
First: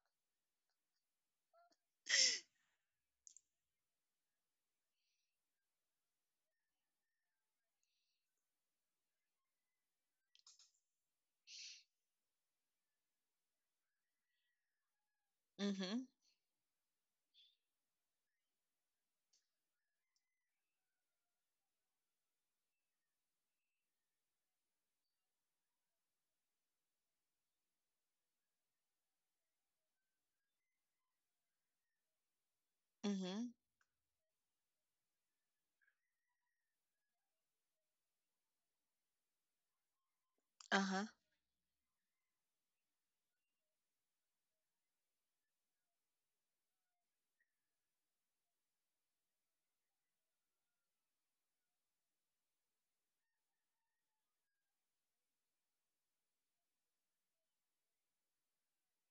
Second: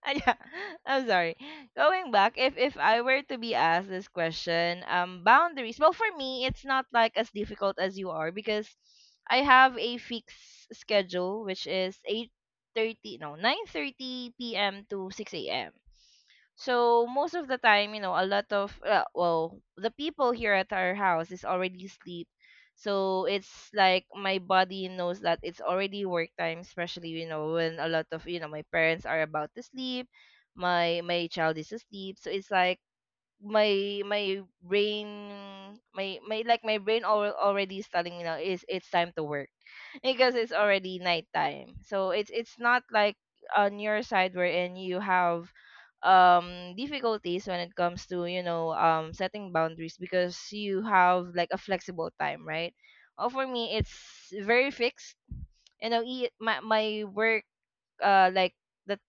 Ah, yeah. I'm sorry. Going back, if I were to be asked this question, boundaries. Well, for me, it's not like as difficult as you are because I have a fixed schedule, which is 8:30, no, 9:30 p.m. to six a.m.
Mhm.
So most of the time, you know, a lot of well, the people here at our house is already asleep. So it's like my body knows that it's already work time, especially you know when a lot of you know my parents are about to sleep, my child is asleep. So it's like
Mhm.
my my brain my my brain already is telling me now is it's time to work because it's already
Uh-huh.
nighttime, so it's not like on your side wherein you have difficulties when it comes to you know setting boundaries because you have like a flexible time, right? Well, for me it's very fixed, you know, my work like the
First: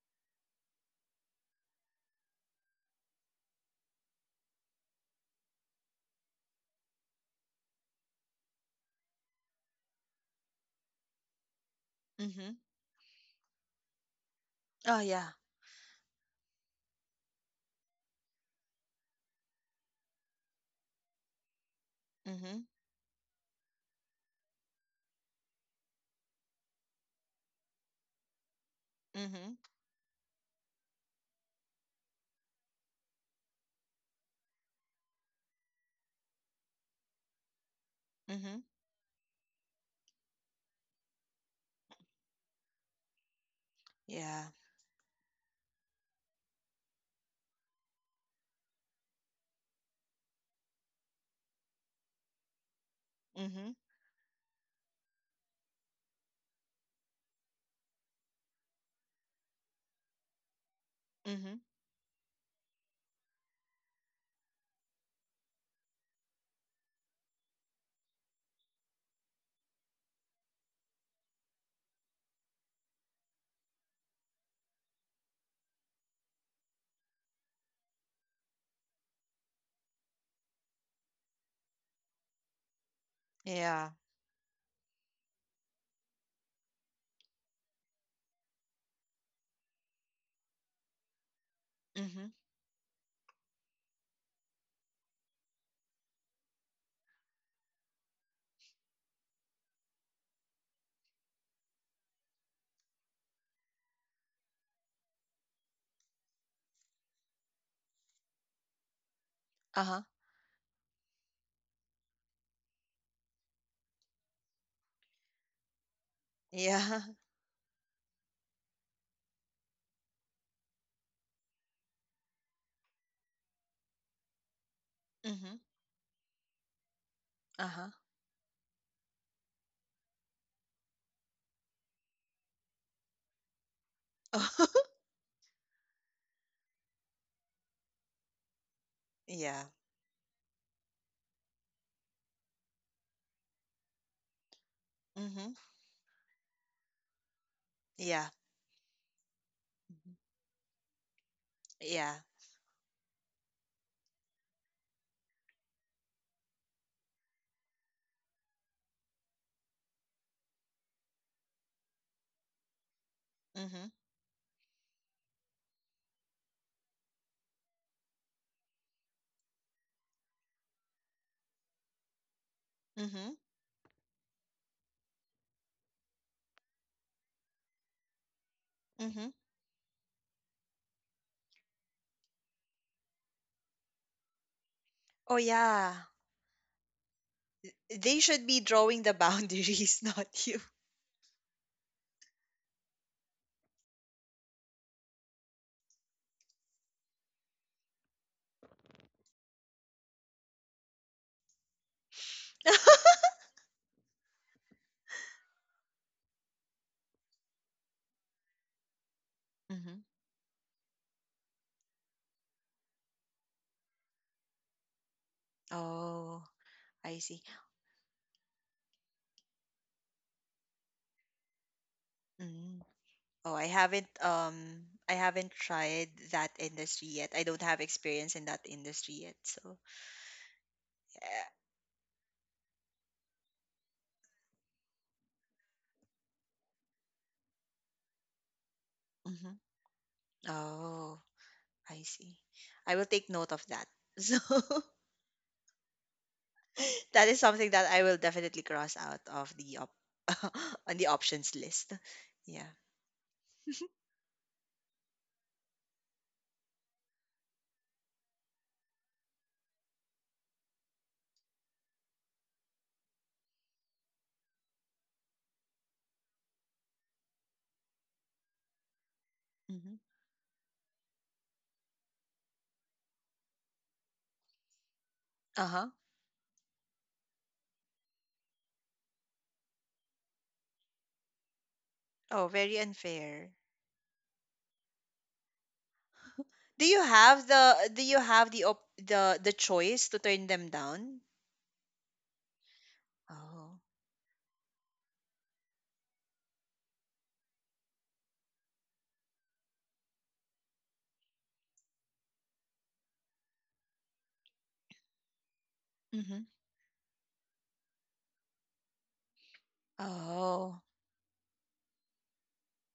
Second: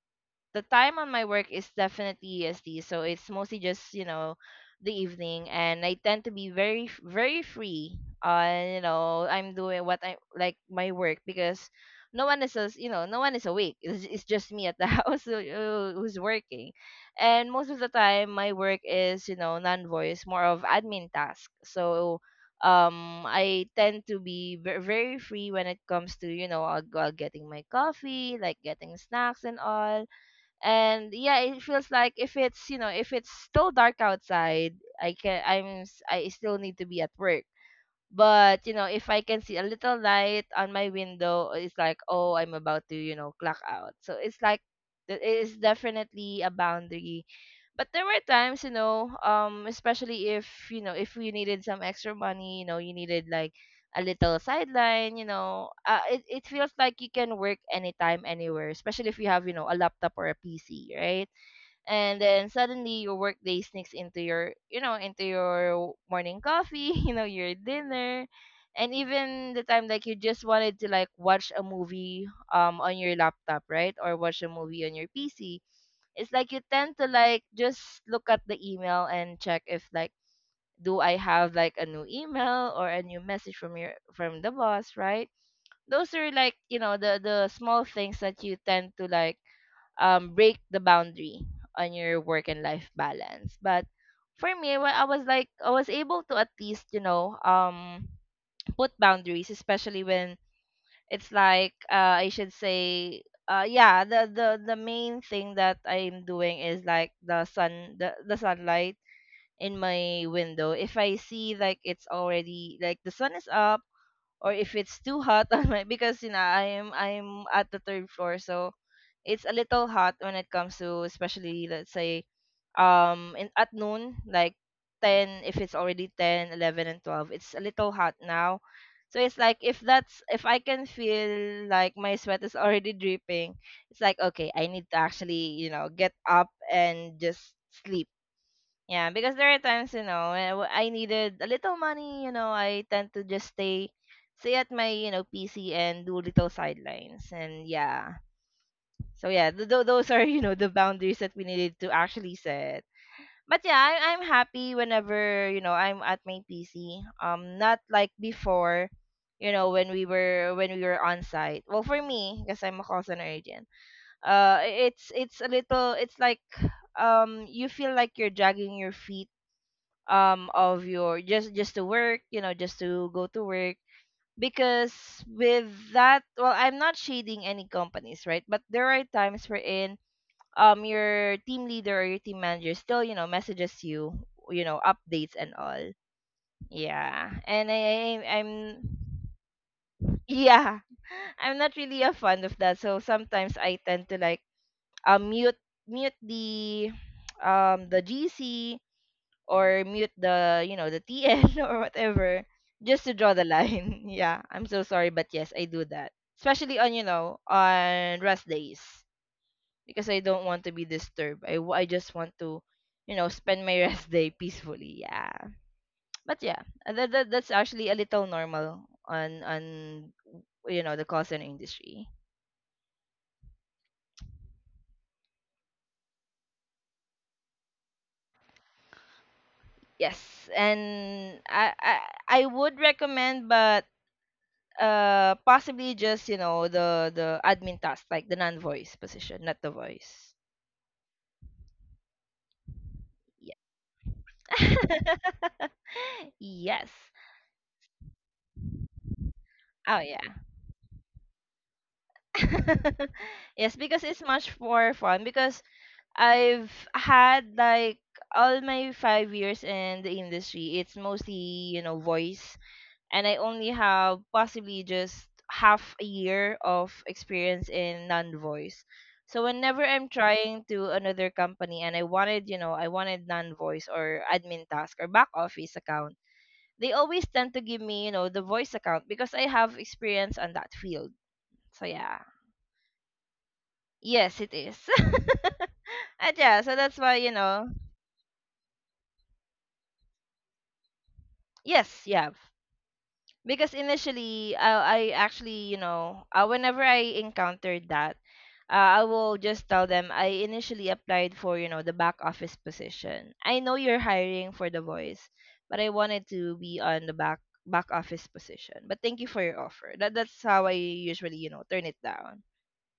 the time on my work is definitely EST, so it's mostly just you know the evening, and I tend to be very very free. You know, I'm doing what I like my work because no one is
Mhm.
as you know no one is awake. It's just me at the
Oh
house
yeah.
who's working, and most of the time my work is you know non-voice, more of admin task. So
Mhm.
I tend to be very free when it comes to you know getting my coffee, like getting snacks
Mhm.
and all. And yeah, it feels like if it's you know if it's still dark outside, I can I'm s- I still need to be at work.
Mhm.
But you know, if I can see a little light on my window, it's like, oh, I'm about to you know clock out. So it's
Yeah.
like it is definitely a boundary. But there were times, you know, especially if you know if we needed some extra money, you know, you needed like
Mhm.
a little sideline, you know, it feels like you can work anytime anywhere, especially if you have you know a laptop or a PC, right?
Mhm.
And then suddenly your workday sneaks into your you know into your morning coffee, you know, your dinner, and even the time like you just wanted to like watch a movie on your laptop, right? Or watch a movie on your PC. It's like you tend to like just look at the email and check if, like, do I have like a new email or a new message
Yeah.
from the boss, right? Those are, like, you know, the small things that you tend to like break the boundary on your
Mhm.
work and life balance. But for me, when I was like I was able to at least, you know, put boundaries, especially when it's like I should say, yeah, the main thing that I'm doing is like the sunlight in
Uh-huh.
my window. If I see like it's already like the sun is up, or if it's too hot on my, because you know I'm
Yeah.
I'm at the third floor, so it's a little hot when it comes to, especially let's say, in at noon, like 10, if
Mhm.
it's already 10, 11, and 12, it's a
Uh-huh.
little hot now. So it's like if that's if I can feel like my sweat is already dripping, it's like, okay, I need to actually you know get up and just sleep. Yeah, because there are
Yeah.
times you know when I needed a little money, you know, I tend to just stay at my you know
Mhm.
PC and do little sidelines. And yeah,
Yeah.
so yeah
Mhm.
those are you know the boundaries that we needed to
Yeah.
actually set. But yeah, I'm happy whenever you know I'm at my PC. Not like before, you know, when we were on site. Well, for me, because I'm a call center agent,
Mhm.
it's a little. It's like you feel like you're dragging your feet, of your just to work, you know, just to go
Mhm.
to work. Because with that, well, I'm not shading any companies, right? But there are
Mhm.
times we're in, your team leader or your team manager still you know messages you, you know, updates
Oh,
and all.
yeah.
Yeah, and
They should be
I'm
drawing the boundaries, not you.
yeah, I'm not really a fan of that. So sometimes I tend to, like, um mute mute the the GC, or mute the you know the TN or whatever, just to draw the line. Yeah, I'm so sorry, but yes, I do that, especially on you know on rest days,
Mhm.
because I don't want to be disturbed. I just want to, you know, spend my rest day peacefully. Yeah. But
Oh,
yeah,
I
that
see.
that's actually a little normal on you know the call center industry.
Mm. Oh, I haven't tried that industry yet. I don't have experience in that industry yet. So,
Yes, and
yeah.
I would recommend, but possibly just you know the admin task, like the non-voice position,
Hmm.
not the voice.
Oh, I see. I will take note of that. So,
Yeah. Yes.
that is something that I will definitely cross out of the op.
Oh yeah.
On the options list. Yeah.
Yes, because it's much more fun. Because I've had like all my 5 years in the industry, it's mostly, you know, voice. And I only have possibly just half a year of experience in non voice. So whenever
Mhm.
I'm trying to another company and I wanted, you know, I wanted non voice or admin task or back office
Uh-huh.
account, they always tend to give me, you know, the voice account because I have experience on that field. So yeah.
Oh, very unfair.
Yes, it is. And yeah, so
Do
that's
you
why, you
have
know...
the, the choice to turn them down?
Yes, yeah. Because
Oh.
initially, I actually, you know, whenever I encountered that, I will just tell them I initially applied for, you know, the back office position. I know you're hiring for the voice, but I wanted
Mm-hmm.
to be on the back office position. But thank you for your offer. That's how I
Oh.
usually, you know, turn it down.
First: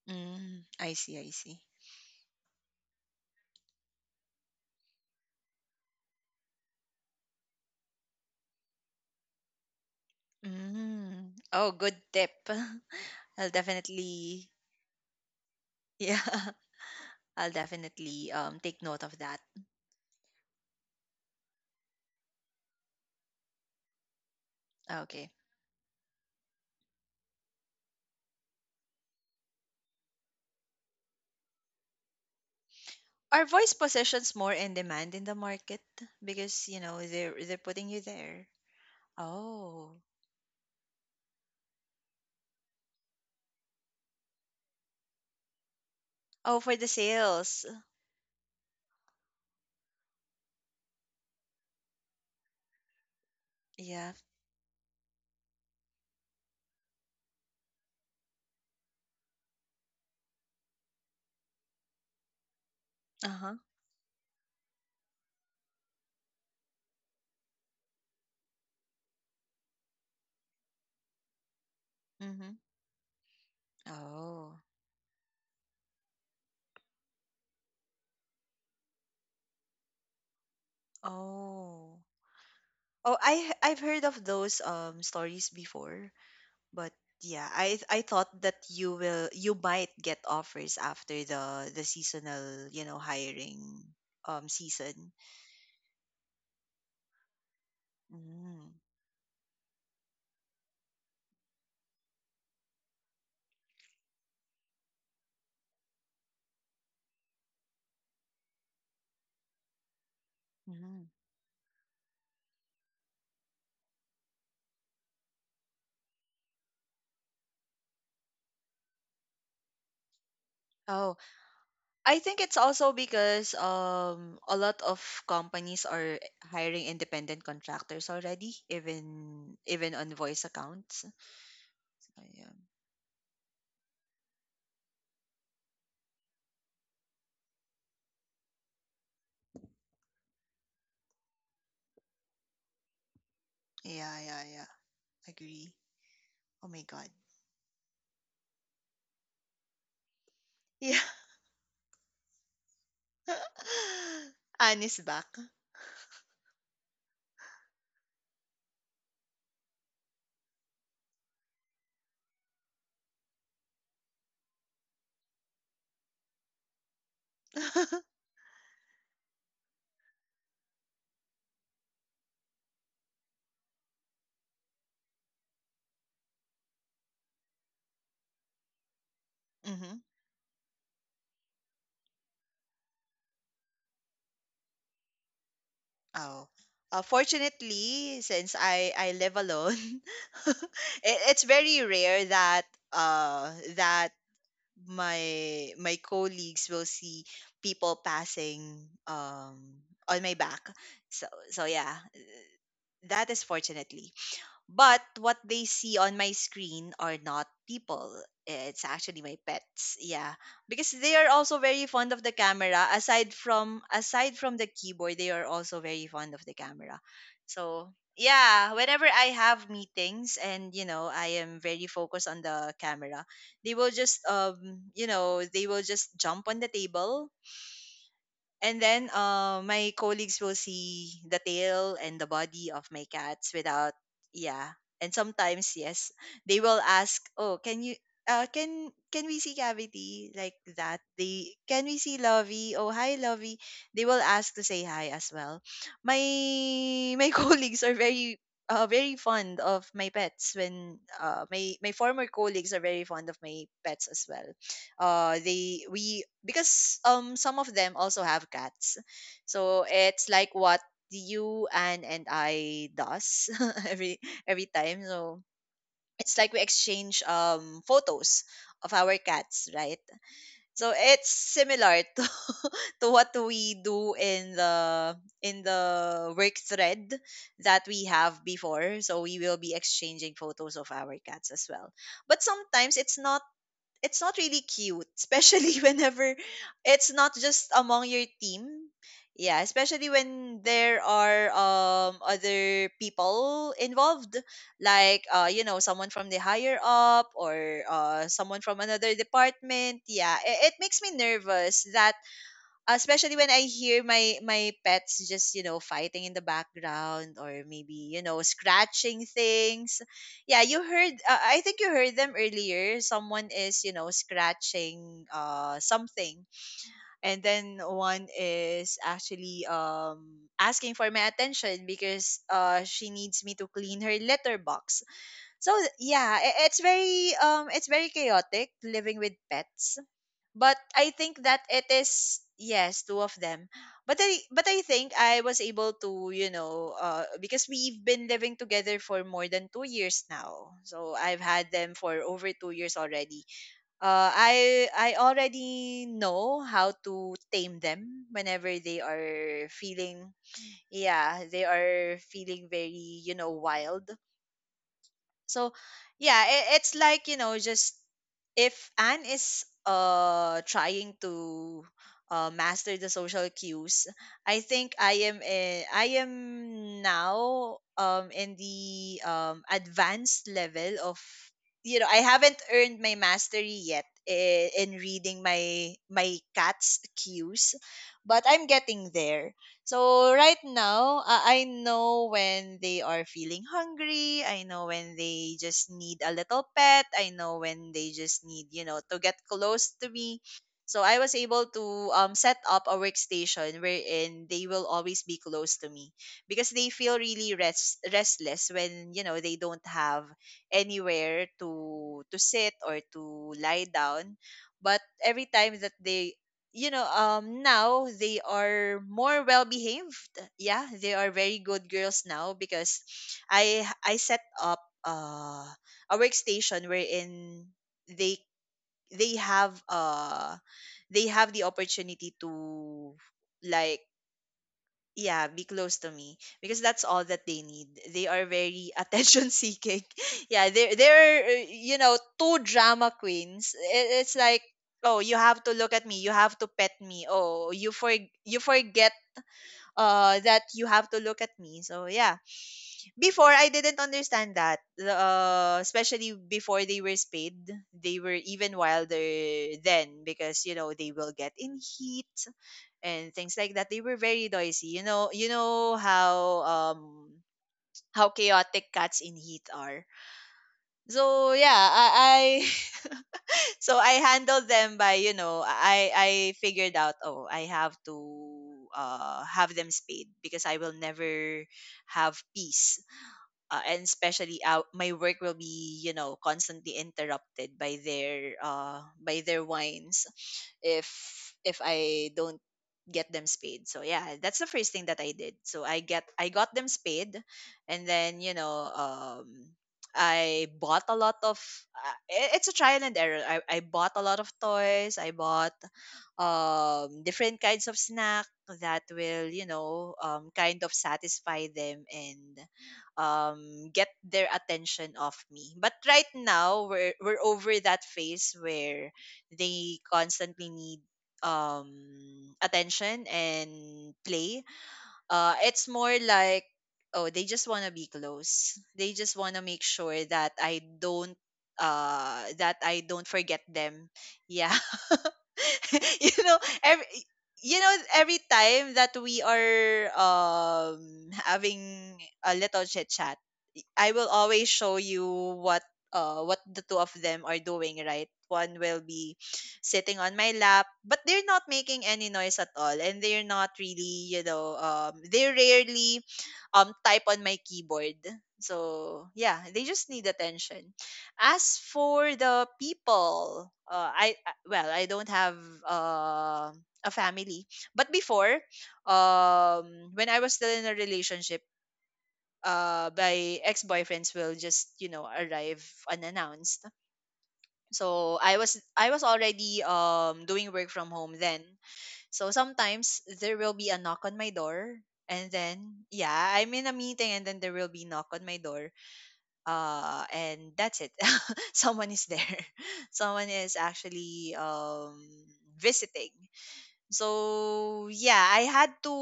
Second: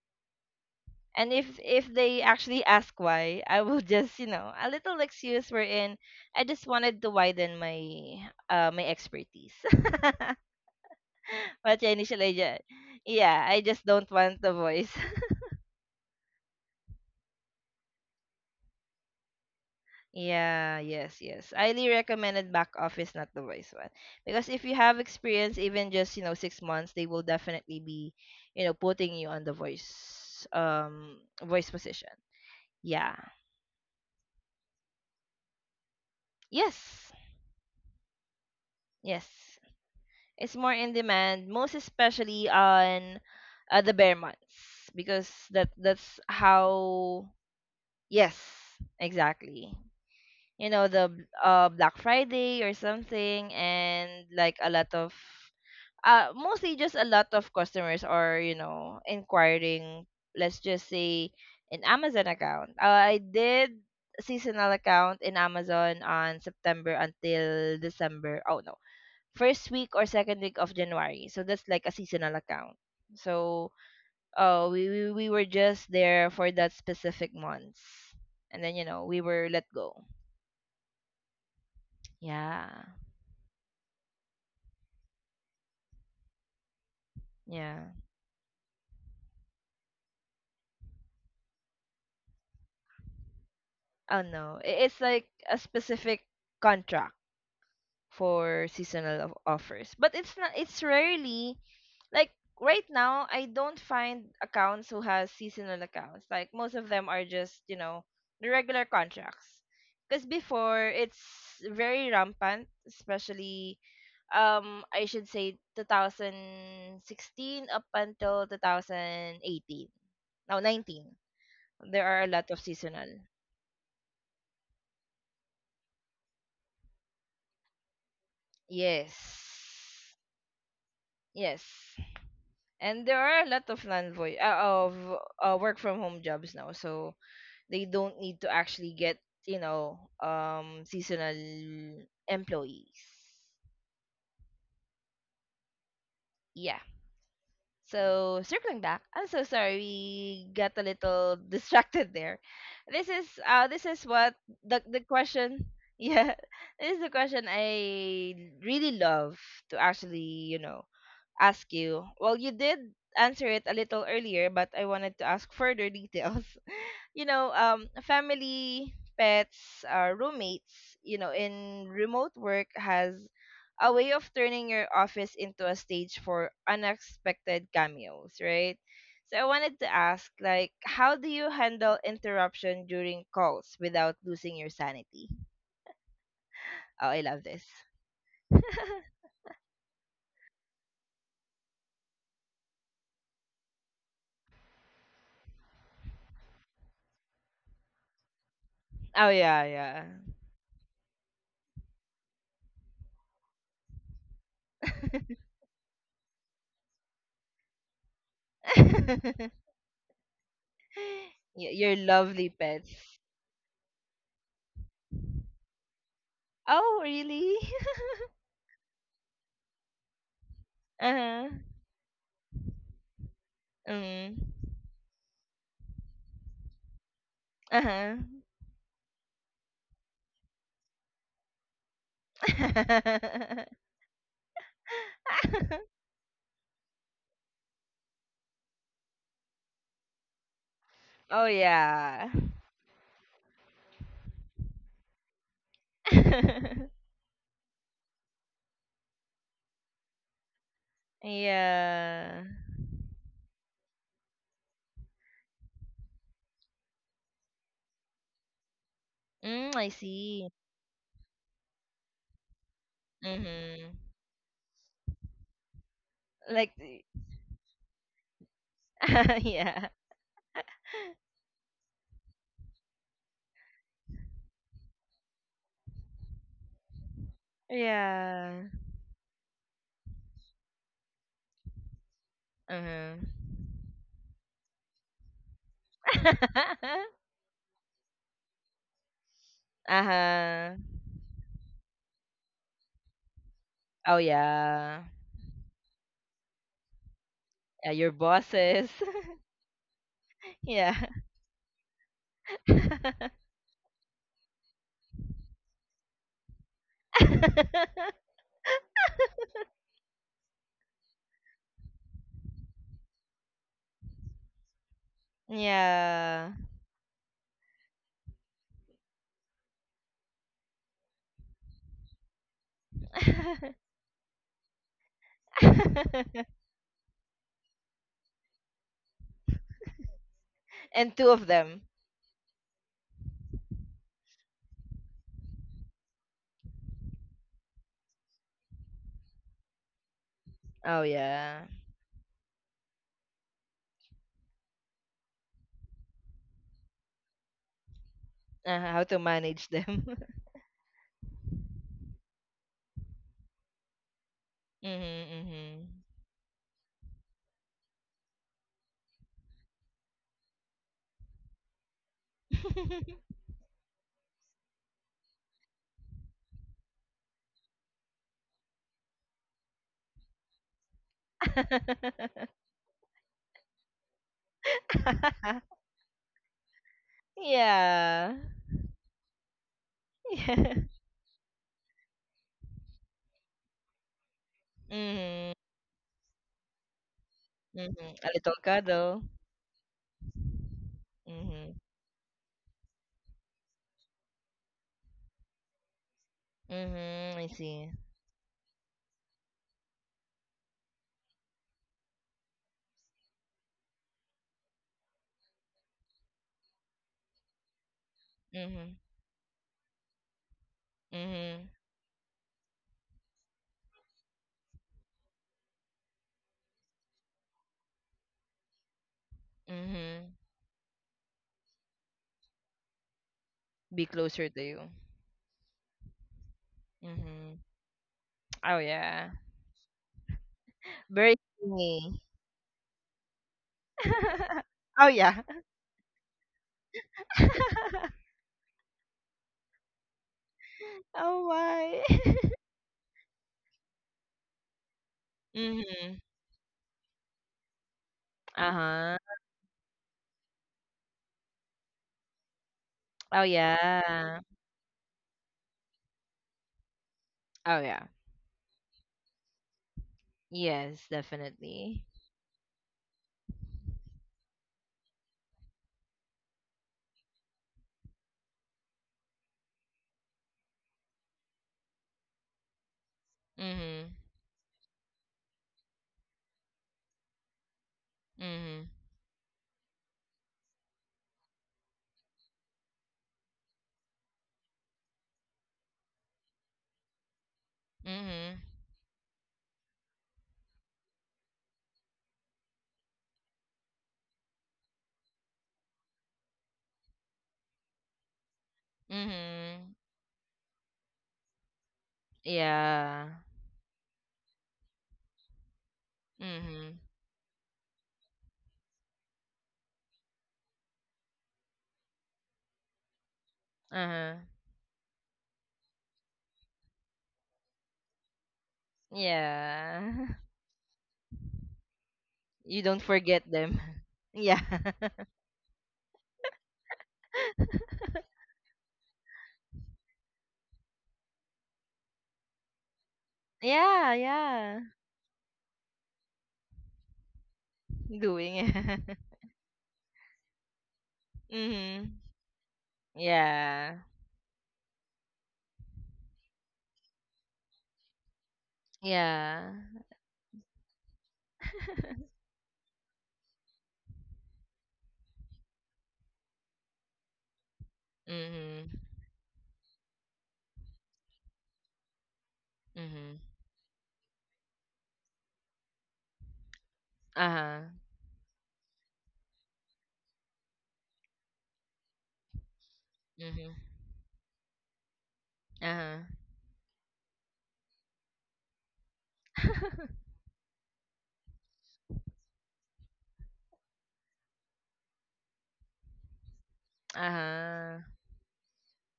Mm, I see, I
And
see.
if they actually ask why, I will just, you know, a little excuse, wherein I just wanted to widen my my expertise.
Mm. Oh,
What
good
initial
tip.
agent? Yeah,
I'll
I just don't want
definitely,
the voice.
yeah, I'll definitely take note of that.
Yeah, yes, yes. Highly recommended back office, not the voice one. Because if you have
Okay.
experience, even just, you know, 6 months, they will definitely be, you know, putting you on the voice position. Yeah.
Are voice positions more in demand in the market because, you know,
Yes.
they're putting you there?
Yes.
Oh,
It's more in demand, most especially on the bare months, because that's
oh, for the
how.
sales.
Yes, exactly. You know the Black Friday or something,
Yeah.
and like a lot of mostly just a lot of customers are you know inquiring. Let's just say an Amazon account. I
Uh huh.
did seasonal account in Amazon on September until December. Oh no. First week or second week of January. So that's like a seasonal
Mm-hmm.
account. So
Oh.
we were just there for that specific months. And then you know, we were let go.
Oh.
Yeah.
Oh, I've heard of those stories before, but yeah, I
Yeah.
I thought that you might get offers after the seasonal, you know, hiring
Oh no. It's
season.
like a specific contract
Mm-hmm.
for seasonal offers. But it's not, it's rarely, like, right now I don't find accounts who has seasonal accounts. Like most of them are just, you know, the regular contracts. Cuz before
Mm-hmm.
it's very rampant, especially I should say 2016 up until 2018. Now
Oh,
19. There
I
are a
think
lot
it's
of
also
seasonal.
because a lot of companies are hiring independent contractors already,
Yes.
even on voice accounts.
Yes.
So, yeah,
And there are a lot of land voice, of work from home jobs now, so they don't need to actually get, you know, seasonal employees.
yeah, yeah, yeah. Agree. Oh
Yeah.
my god.
So circling back, I'm so sorry we got a
Yeah.
little distracted there. This is what the
Anne is
the
back.
question... Yeah, this is the question I really love to actually, you know, ask you. Well, you did answer it a little earlier, but I wanted to ask further details. You know, family, pets, roommates, you know, in remote work has a way of turning your office into a stage for unexpected cameos, right? So I wanted to
Mm-hmm.
ask, like, how do you handle interruption during calls without losing your sanity?
Oh.
Oh, I love this.
Fortunately, since I live alone, it's very rare that uh that my colleagues will see people passing
Oh yeah,
on my back. So yeah, that is fortunately. But what they see on my screen are not people. It's actually my
yeah.
pets. Yeah. Because they are also very
Your
fond of the
lovely
camera.
pets.
Aside from the keyboard, they are also very fond of the camera.
Oh, really?
So yeah, whenever I have meetings and you know I
Uh-huh.
am very focused on the camera, they will just
Mm.
they will just jump on the table
Uh-huh.
and then my colleagues will see the tail and the body of my cats without, yeah. And sometimes, yes, they will ask, "Oh, can you, can we see Cavity like that?
Oh
They can we see
yeah.
Lovey? Oh, hi, Lovey." They will ask to say hi as well. My my colleagues are very very fond of my pets when my former
Yeah.
colleagues are very fond of my pets as well they we because some of them also have cats,
Mm,
so
I
it's
see.
like what you and I does
Mm-hmm.
every every time. So it's like we
Like.
exchange photos of our cats,
Yeah.
right? So it's similar to to what we do in the work thread that we have
Yeah.
before, so we will be exchanging photos of our cats as well. But sometimes it's not,
Mm-hmm.
it's not really cute, especially whenever it's not just among your team. Yeah, especially when
Uh-huh.
there are other people
Oh
involved,
yeah.
like someone from the higher up or
Yeah, your
someone from
bosses.
another department. Yeah, it
Yeah.
makes me nervous that especially when I hear my pets just you know fighting in the background or maybe you know scratching things. Yeah, you heard. I think you heard them earlier. Someone is you know scratching something,
Yeah.
and then one is actually asking for my attention because she needs me to clean her litter box. So yeah, it's very chaotic living with pets, but I
And two
think
of
that it
them.
is yes, two of them. But I think I was able to you know because we've been living together for more than 2 years now.
Oh
So I've
yeah.
had them for over 2 years already. I already know how to tame them whenever
Uh-huh,
they
how to manage
are
them.
feeling yeah they are feeling very you know wild. So
Mhm.
yeah, it's like, you know, just if Anne is trying to master the
Mhm.
social cues, I think I am now in the advanced level of you know I haven't earned my mastery yet in reading my cat's cues,
Yeah.
but I'm getting there. So right
Yeah.
now, I know when they are feeling hungry. I know when
Mhm.
they just need a little pet. I know when they
Mhm. A
just
little
need, you know, to
cuddle.
get close to me. So I was able
Mhm.
to set up a workstation wherein they will always be close to me because they feel
Mhm. I
really
see.
restless when you know they don't have anywhere to sit or to lie down. But every time that they now they
Mhm.
are more well behaved, yeah they are very
Mhm.
good girls now because I set up uh a workstation wherein they have
Mhm.
they have the opportunity to like
Be closer to you.
yeah be close to me, because that's all that
Mhm.
they need. They are
Oh
very
yeah.
attention seeking, yeah they're
Very
they're you know
clingy.
two drama queens. It's like,
Oh
oh, you
yeah.
have to look at me, you have to pet me, you forget that you have to look
Oh
at me. So
my.
yeah, before I didn't understand that
Mhm.
especially before they were spayed they were
Uh
even
huh.
wilder then, because you know they will get in heat and
Oh
things like that. They were
yeah.
very noisy. You know um
Oh yeah.
how chaotic cats in heat are.
Yes,
So yeah,
definitely.
I so I handled them by you know I figured out, oh, I have to have them spayed because I will never have peace, and
Mhm.
especially out my work will be you know constantly interrupted
Mhm.
by their wines if I don't get them spayed. So yeah, that's the first thing that I did. So I got them spayed, and then you
Mhm.
know I bought a lot of it's a trial and error. I bought a lot of toys. I bought different kinds of snack that will you
Mhm.
know kind of satisfy them and
Yeah.
get their attention off me. But right now,
Mhm.
we're over that phase where they constantly need um attention and
Uh-huh.
play. It's more like, oh, they just want to be close. They just want to make sure
Yeah.
that
You don't
I don't
forget
forget
them.
them.
Yeah.
Yeah. you know, every you know every time that we are having a little chit chat, I
Yeah,
will always
yeah.
show you what the two of them are doing, right?
Doing
One will
it.
be sitting on my lap, but they're not making
Mhm.
any noise at all, and they're not
Yeah.
really, you know, they rarely type on my keyboard. So yeah,
Yeah.
they just need attention. As for the people, well, I don't have uh, a family, but before,
Mhm.
when I was still in a relationship
Mhm.
by ex-boyfriends will just you know arrive unannounced.
Uh-huh.
So I was already doing work from home then, so sometimes there will
Mhm.
be a knock on my door, and then
Uh-huh.
yeah I'm in a meeting, and then there will be knock on my door, and that's it. Someone is there. Someone is actually visiting.
Uh-huh.
So yeah, I had to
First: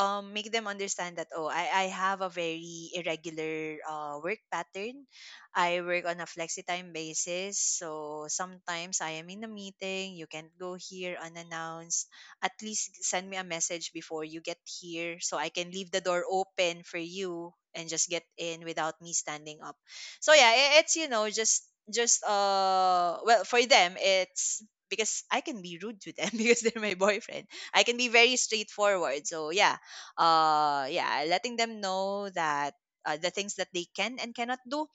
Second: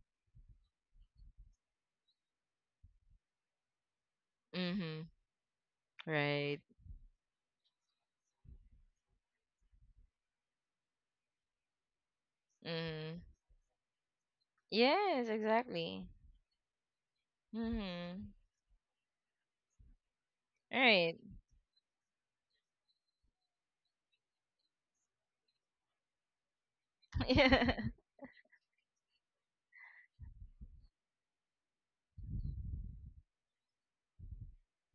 make them understand that, oh, I have a very irregular work pattern.
Mhm.
I work on a
Right.
flexi time basis, so sometimes I am in a meeting. You can't go here unannounced. At least
Mhm.
send me a message before you get here,
Yes,
so I can leave the
exactly.
door open for you and just get
Mhm.
in without me standing up. So yeah,
All
it's you
right.
know just well, for them it's because I can be rude to them because they're my boyfriend.
Yeah.
I can be very straightforward. So yeah, yeah, letting them know that the things that they can and cannot do.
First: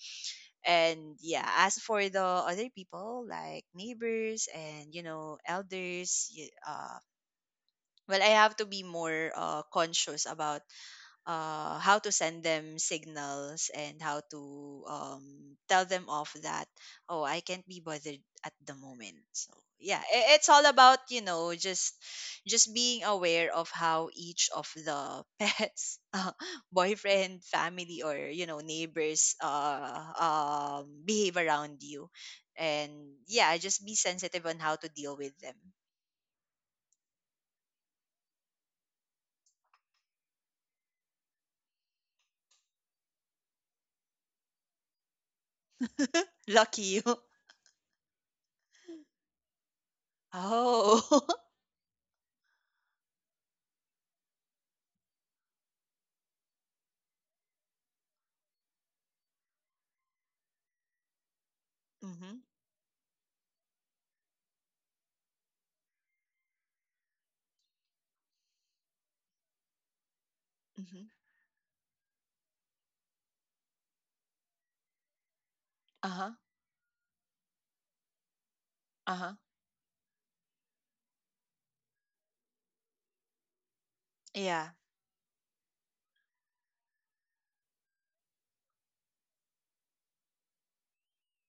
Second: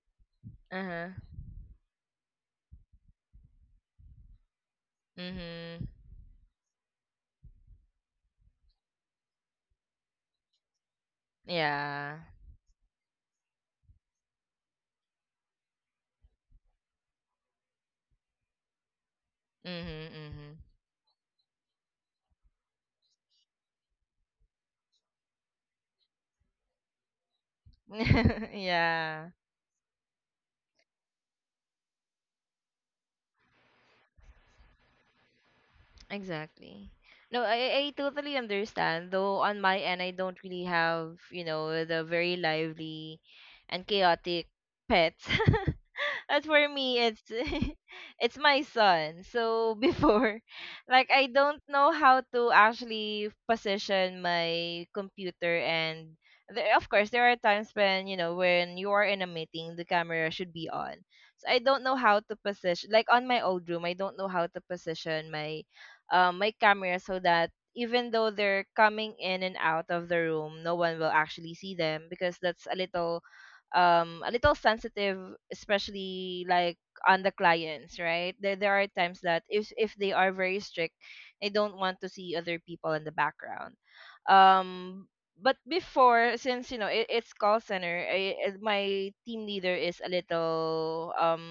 Uh-huh.
And yeah, as for the other people like neighbors and you know
Mhm.
elders, well, I have to be more conscious about how to
Yeah.
send them signals and how to tell them off that, oh, I can't be bothered at the moment. So yeah, it's
Mhm.
all about you know just being aware of how each of the pets, boyfriend, family, or you
Mhm.
know
Yeah.
neighbors, behave around you, and yeah just be sensitive on how to deal with them.
Exactly. No, I totally understand. Though on my end, I don't really have the very lively and chaotic pets. As for
Lucky
me,
you.
it's it's my son. So before, like I
Oh.
don't know how to actually position my computer, and of course there are times when you are in a meeting the camera should be on. So I don't know how to
Mm-hmm.
position, like on my old room I don't know how to position my my camera, so that even though they're coming in and out of the room no one
hmm
will actually see them because that's a little sensitive,
uh-huh.
especially like on the clients. Right, there are times
Uh-huh.
that if they are very strict, they don't want to see other people in the background.
Yeah.
um but before, since it's call center, my team leader is a little um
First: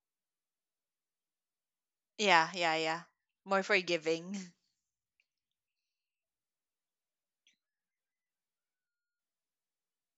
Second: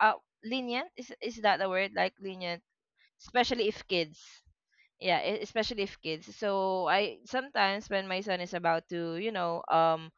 uh, lenient. Is is that the word, like,
Yeah,
lenient?
yeah, yeah. More
Especially if kids,
forgiving.
yeah. Especially if kids, so I, sometimes when my son is about to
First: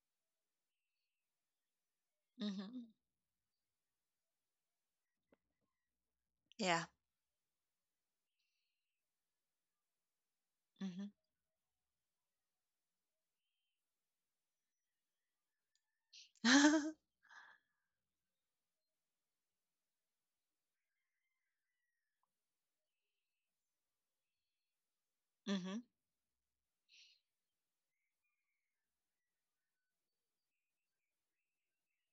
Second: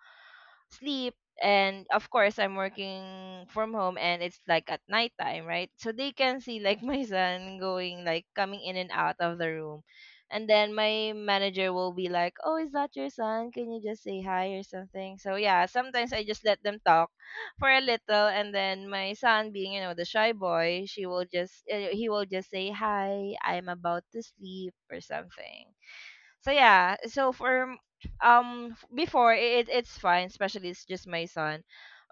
sleep, and of course I'm
Mhm.
working from home and it's like at nighttime, right? So they can see like
Yeah.
my son going, like, coming in and out of the room. And then
Mhm.
my manager will be like, "Oh, is that your son? Can you just say hi or something?" So yeah, sometimes I just let them talk for a little, and then my son being, you know, the shy boy, she will just he will just say, "Hi, I'm about to sleep" or something.
Mhm.
So yeah, so for before it's fine, especially it's just my son.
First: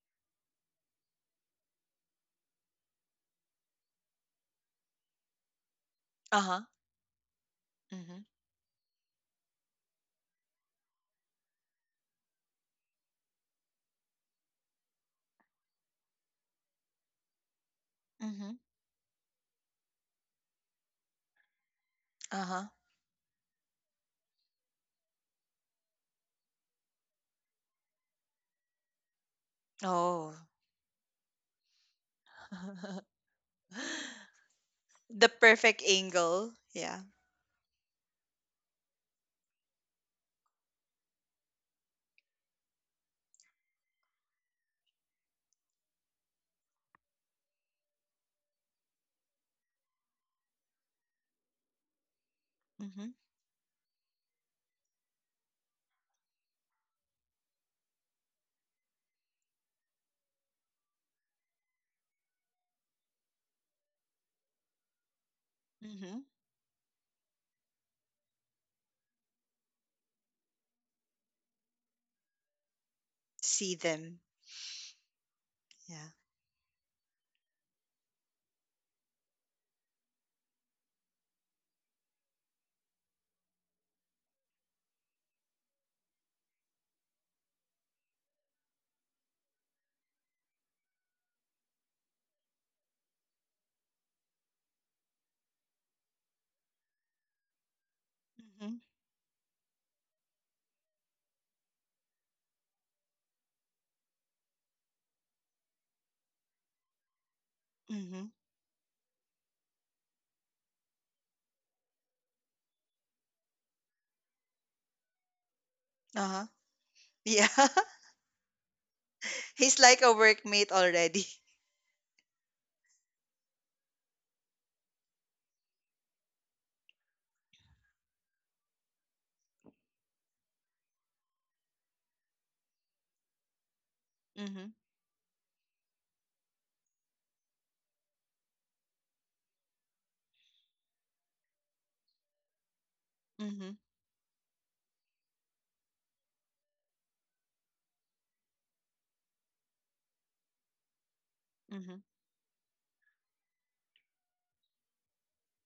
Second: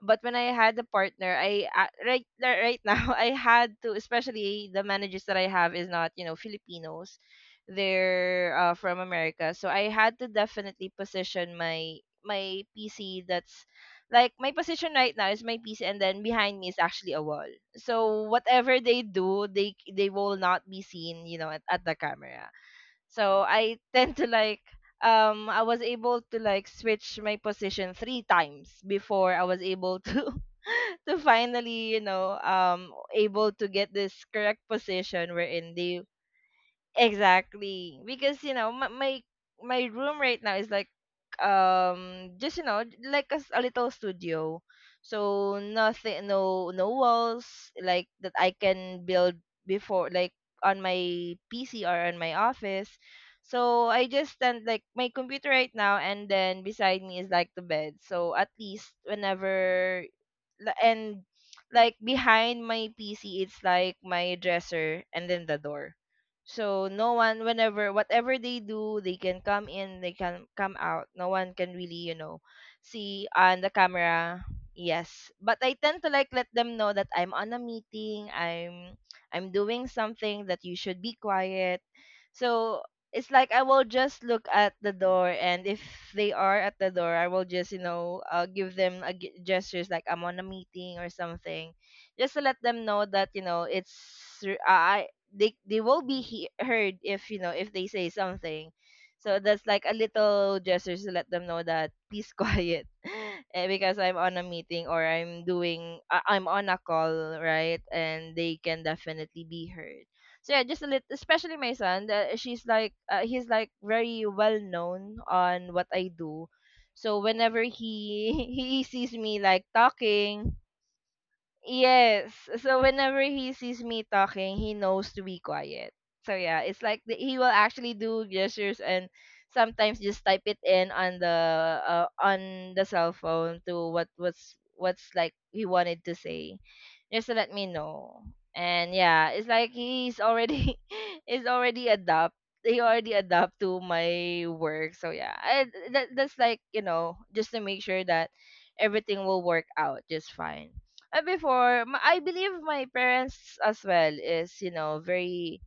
But when I had a partner, I, right right now, I had to, especially the managers that I have is not
Uh-huh.
Filipinos,
Mhm.
they're, from America. So I had to definitely position my PC. That's like my position right now is my PC, and then behind me is actually a wall. So
Mhm.
whatever they do, they will not be seen, at the camera.
Uh-huh.
So I tend to, like, I was able to, like, switch my position three times before I was able
Oh.
to to finally, able to get this correct
The
position wherein
perfect
they...
angle. Yeah.
Exactly. Because my room right now is like just, like a little studio. So nothing, no walls like that I can build before, like on my PC or on my office.
Mhm.
So I just stand, like, my computer right now, and then beside me is like the bed. So at least and like behind my PC, it's like my dresser and then the door.
Mhm.
So no one, whenever whatever they do, they can come in, they can come out. No one can really, see on the
See them.
camera. Yes. But I tend
Yeah.
to, like, let them know that I'm on a meeting, I'm doing something that you should be quiet. So it's like I will just look at the door, and if they are at the door, I will just give them a gestures, like, I'm on a meeting or something, just to let them know that it's, I, they will be heard if you know if they say something.
Mhm.
So that's like a little gestures to let them know that, please, quiet, because I'm on a meeting or I'm on a call, right?
Mhm.
And they can definitely be heard, so yeah, just a little, especially my son that she's like he's like very well known on what I
Uh-huh.
do. So
Yeah.
whenever he he sees me, like,
He's like a
talking...
workmate already.
Yes. So whenever he sees me talking, he knows to be quiet. So yeah, it's like he will actually do gestures and sometimes just type it in on the cell phone to
Mhm.
what's, like, he wanted to say, just to let me know. And yeah, it's like he's already he's already adapt. He already adapt
Mhm.
to my work. So yeah, that's like, just to make sure that everything will work out just fine. Before
Mhm.
I believe my parents as well is, very,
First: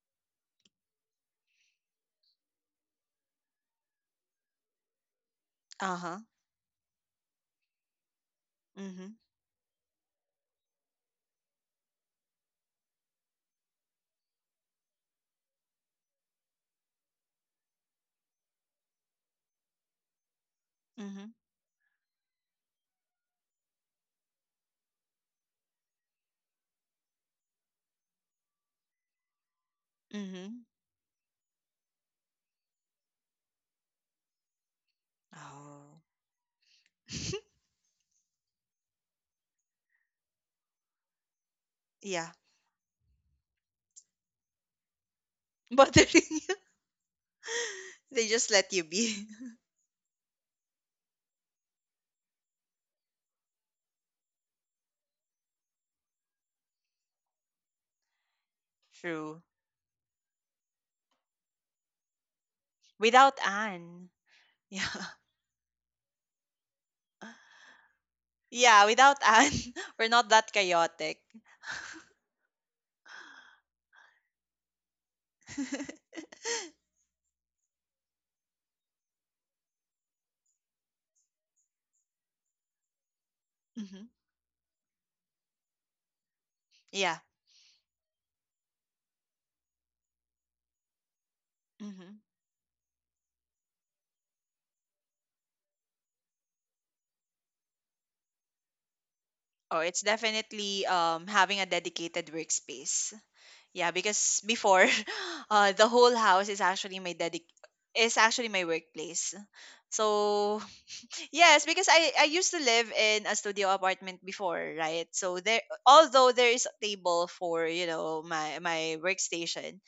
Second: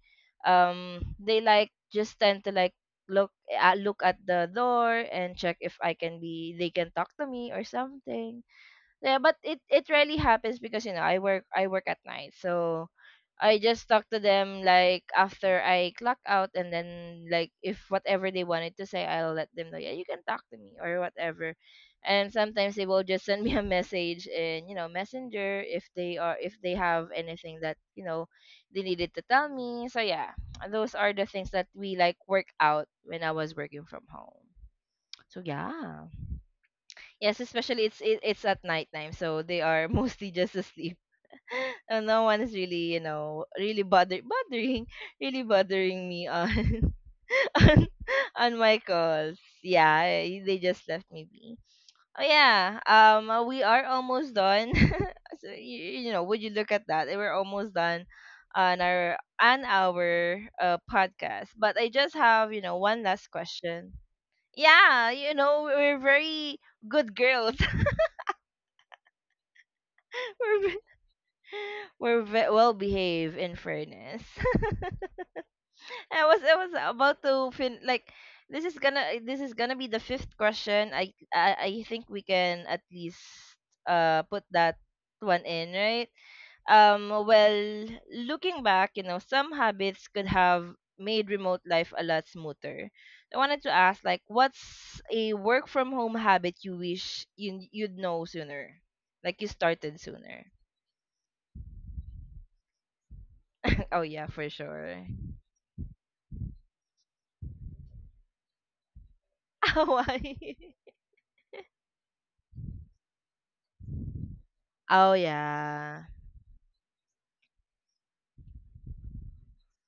they like just tend to, like, look at the door and check if I
Uh-huh.
can be they can talk to me or something. Yeah,
Mhm.
but it rarely happens because, I work at night. So I just talk to them like after I clock out, and then, like, if whatever they wanted to say, I'll let them know, yeah, you can talk to me or
Mhm.
whatever. And sometimes they will just send me a message in, messenger, if they have anything that, they needed to tell me, so yeah,
Mhm.
those are the things that we, like, work out when I was working from home, so
Oh.
yeah. Yes, especially it's at nighttime, so they are mostly just asleep and no
Yeah.
one's really, really bothering really bothering
Bothering
me on
you.
on,
They just
on
let
my
you be.
calls. Yeah, they just left me be. Oh yeah, we are almost done. So, you know, would you look at that? We're almost done on our
True.
an hour podcast, but I just have, one last
Without
question.
Anne. Yeah.
Yeah, we're very good girls.
Yeah, without Anne, we're not that
we're, ve-
chaotic.
we're well behaved, in fairness. I was about to fin like, this is gonna be the fifth question. I think we can at least
hmm
put that one in, right?
Yeah.
Well, looking back, some habits could have made remote life a
Hmm.
lot smoother. I wanted to ask, like, what's a work from home habit you wish you'd know sooner? Like you
Oh, it's
started sooner.
definitely having a dedicated workspace. Yeah,
Oh yeah,
because
for
before,
sure.
the whole house is actually my dedic is actually my workplace.
Why?
So yes, because I used to live in a studio apartment before, right?
Oh
So there,
yeah.
although there is a table for you know my workstation,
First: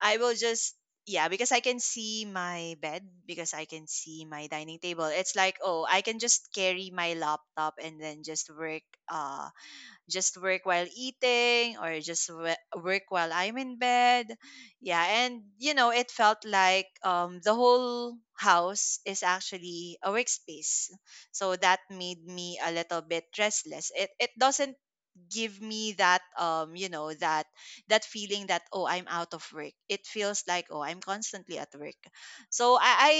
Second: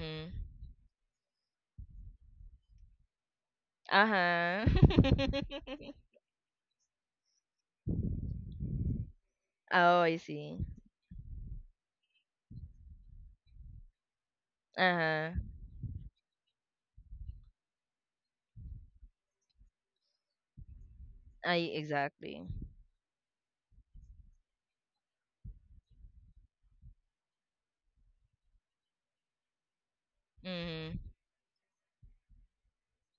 I will just yeah, because I can see my bed, because I can see my
Uh-huh.
dining table. It's like, oh, I can just carry my laptop and then uh
Oh, I
just
see.
work while eating or just work while I'm in bed. Yeah,
Uh-huh.
and you know, it felt like the whole house is actually a workspace. So
I
that made
exactly.
me a little bit restless. It doesn't give me that that that feeling that, oh, I'm out of work. It feels like, oh,
Mm-hmm.
I'm constantly at work. So I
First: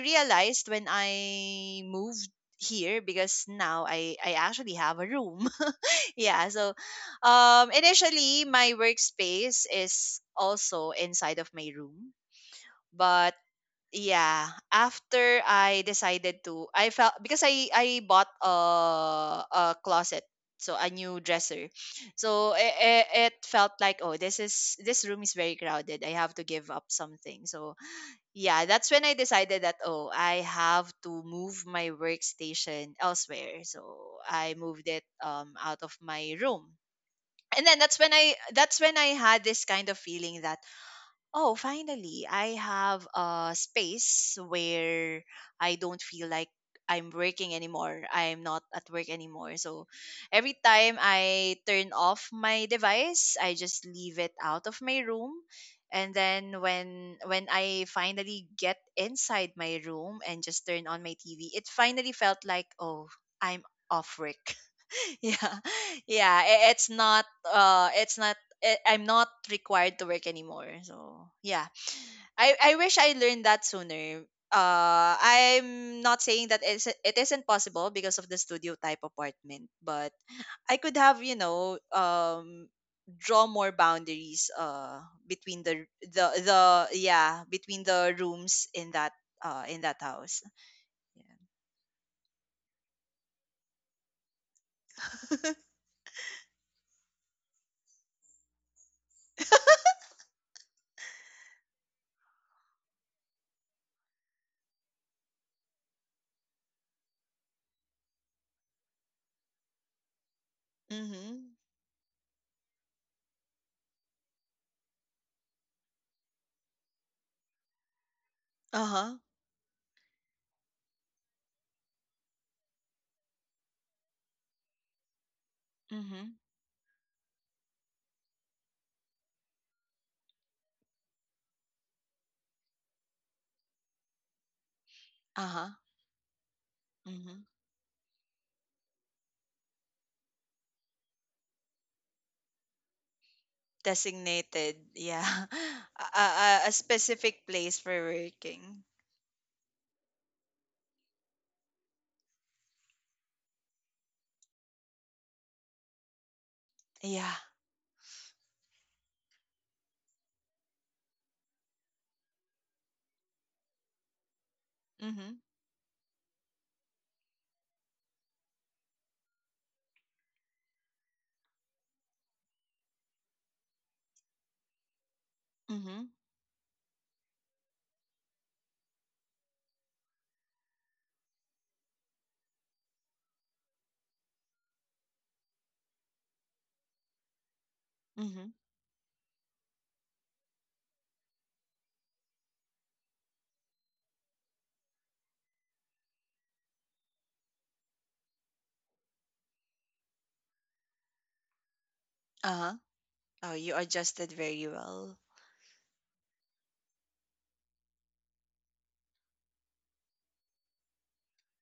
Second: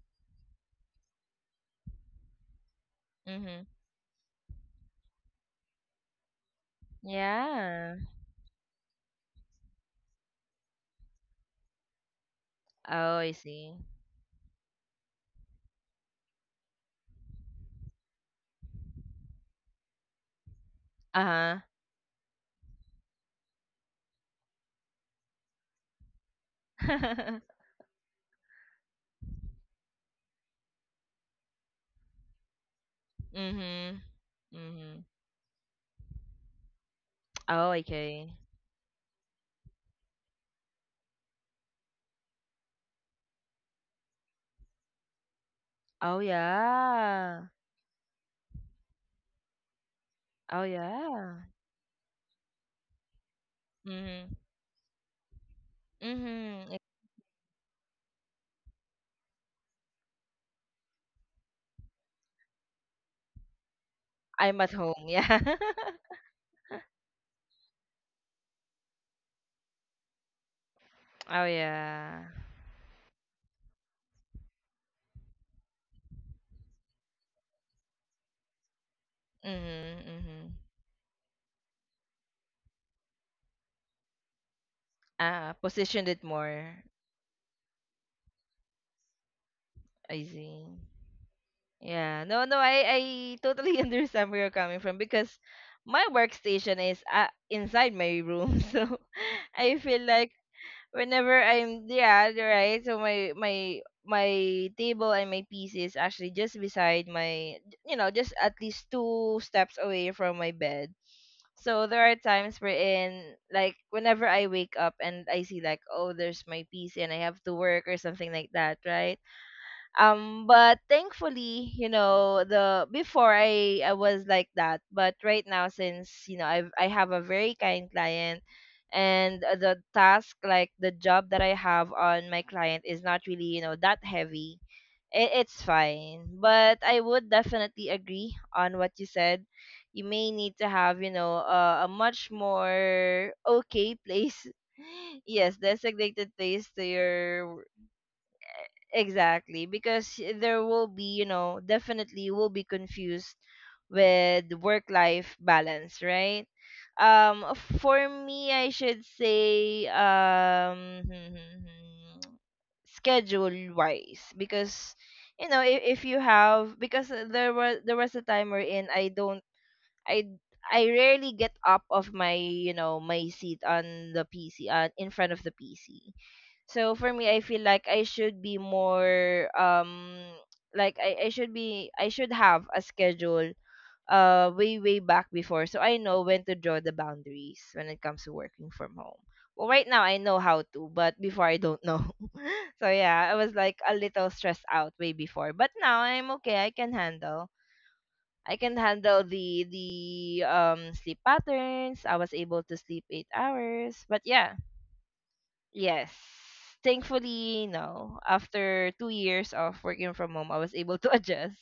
realized when I moved here, because
Mm-hmm.
now I actually have a room. Yeah, so
Yeah.
initially my workspace is also inside of my room,
Oh, I
but
see.
yeah, after I decided to I felt because I bought a closet, so a new
Uh-huh.
dresser. So it felt like, oh, this is this room is very crowded, I have to give up something. So yeah, that's when I decided that, oh, I have to move my workstation elsewhere.
Mm-hmm.
So I moved
Mm-hmm.
it out of my room, and
Oh,
then that's when
okay.
I that's when I had this kind of feeling that, oh, finally, I have a space where I don't
Oh
feel like I'm
yeah.
working anymore. I'm not at work anymore. So every
Oh
time
yeah.
I turn off my device, I just leave it
Mm-hmm.
out of my room. And then
Mm-hmm.
when I finally get inside my room and just turn on my TV, it finally felt like, oh, I'm off work.
I'm at home,
Yeah.
yeah.
Yeah, it's not I'm not required to work anymore. So
Oh
yeah,
yeah.
I wish I learned that sooner. I'm not saying that it isn't possible because of the studio type apartment,
Mm-hmm.
but
Mm-hmm.
I could have you know draw more boundaries
Ah,
between the
positioned it
the
more.
the yeah between the rooms in that
I
house.
see. Yeah, no, no, I totally understand where you're coming from because my workstation is, inside my room, so I feel like whenever I'm, yeah, you're right, so my table and my PC is actually just beside my, just at least two steps away from my bed.
Yeah. Mhm.
So there are times wherein, like, whenever I wake up and I see, like, oh, there's my PC and I have to work or something like that,
Uh-huh.
right? But thankfully, the before I was like that, but right now since,
Mhm.
I have a very kind client. And the task, like the job that I have on my client, is not really, that heavy. It's
Uh-huh.
fine, but I would
Mhm.
definitely agree on what you said. You may need to have, a much more okay place.
Designated, yeah.
Yes, designated place
A
to
specific
your...
place for working.
Exactly, because there will be, definitely will be confused with work-life balance, right?
Yeah.
Um, for me, I should say, schedule-wise, because,
Mm-hmm.
if you have, because there was a time wherein I don't, I I rarely get up of my seat on the PC, on in front of the
Mm-hmm.
PC. So for me, I feel like I should be more, like I should have a schedule way back before, so I know when to draw the boundaries when it comes to
Mm-hmm.
working from home. Well, right now I know how to, but before I don't know. So yeah, I was like a little stressed out way before, but now I'm okay. I can handle. I can handle the sleep patterns. I was able to
Uh-huh.
sleep eight
Oh, you
hours, but
adjusted
yeah,
very well.
yes. Thankfully, no. After 2 years of working from home, I was able to adjust.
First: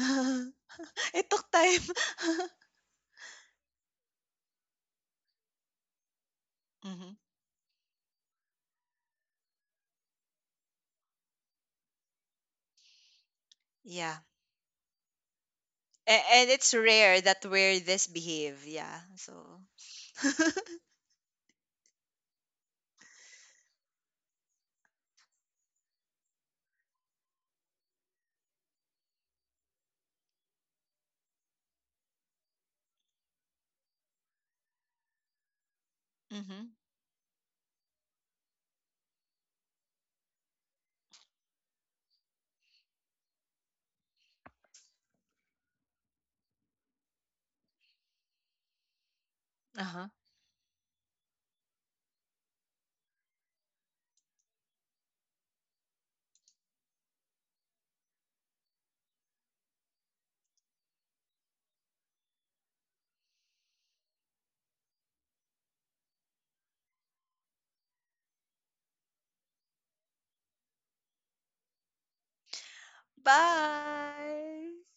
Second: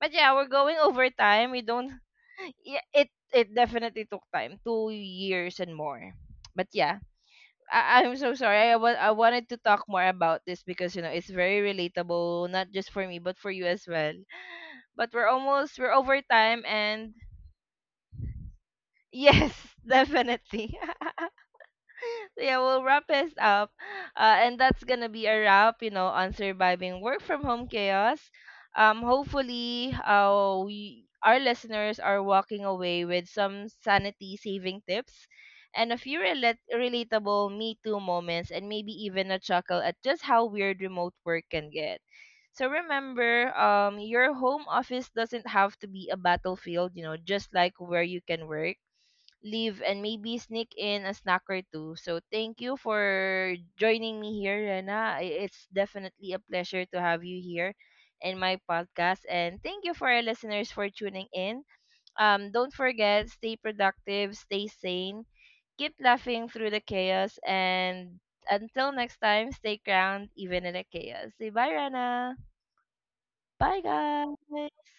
But yeah, we're going over
It took
time. We
time.
don't. Yeah, it definitely took time, 2 years and more. But yeah,
Mm-hmm.
I'm so sorry. I wanted to talk more about this because, it's very relatable, not just for me but for you as well.
Yeah.
But we're over
And
time,
it's
and
rare that we're this behave. Yeah. So,
yes, definitely. Yeah, we'll wrap this up. And that's gonna be a wrap, on surviving work from home chaos. Hopefully, we our listeners are walking away with some sanity saving tips and a few
mm-hmm.
relatable me too moments, and maybe even a chuckle at just how weird remote work can get. So remember, your home office doesn't have to be a battlefield, just like where you can work, leave, and
Uh-huh.
maybe sneak in a snack or two. So thank you for joining me here, Rena. It's definitely a pleasure to have you here in my podcast. And thank you for our listeners for tuning in. Don't forget, stay productive, stay sane, keep laughing through the chaos, and until next time, stay crowned even in the chaos. Say bye, Rana. Bye,
Bye.
guys.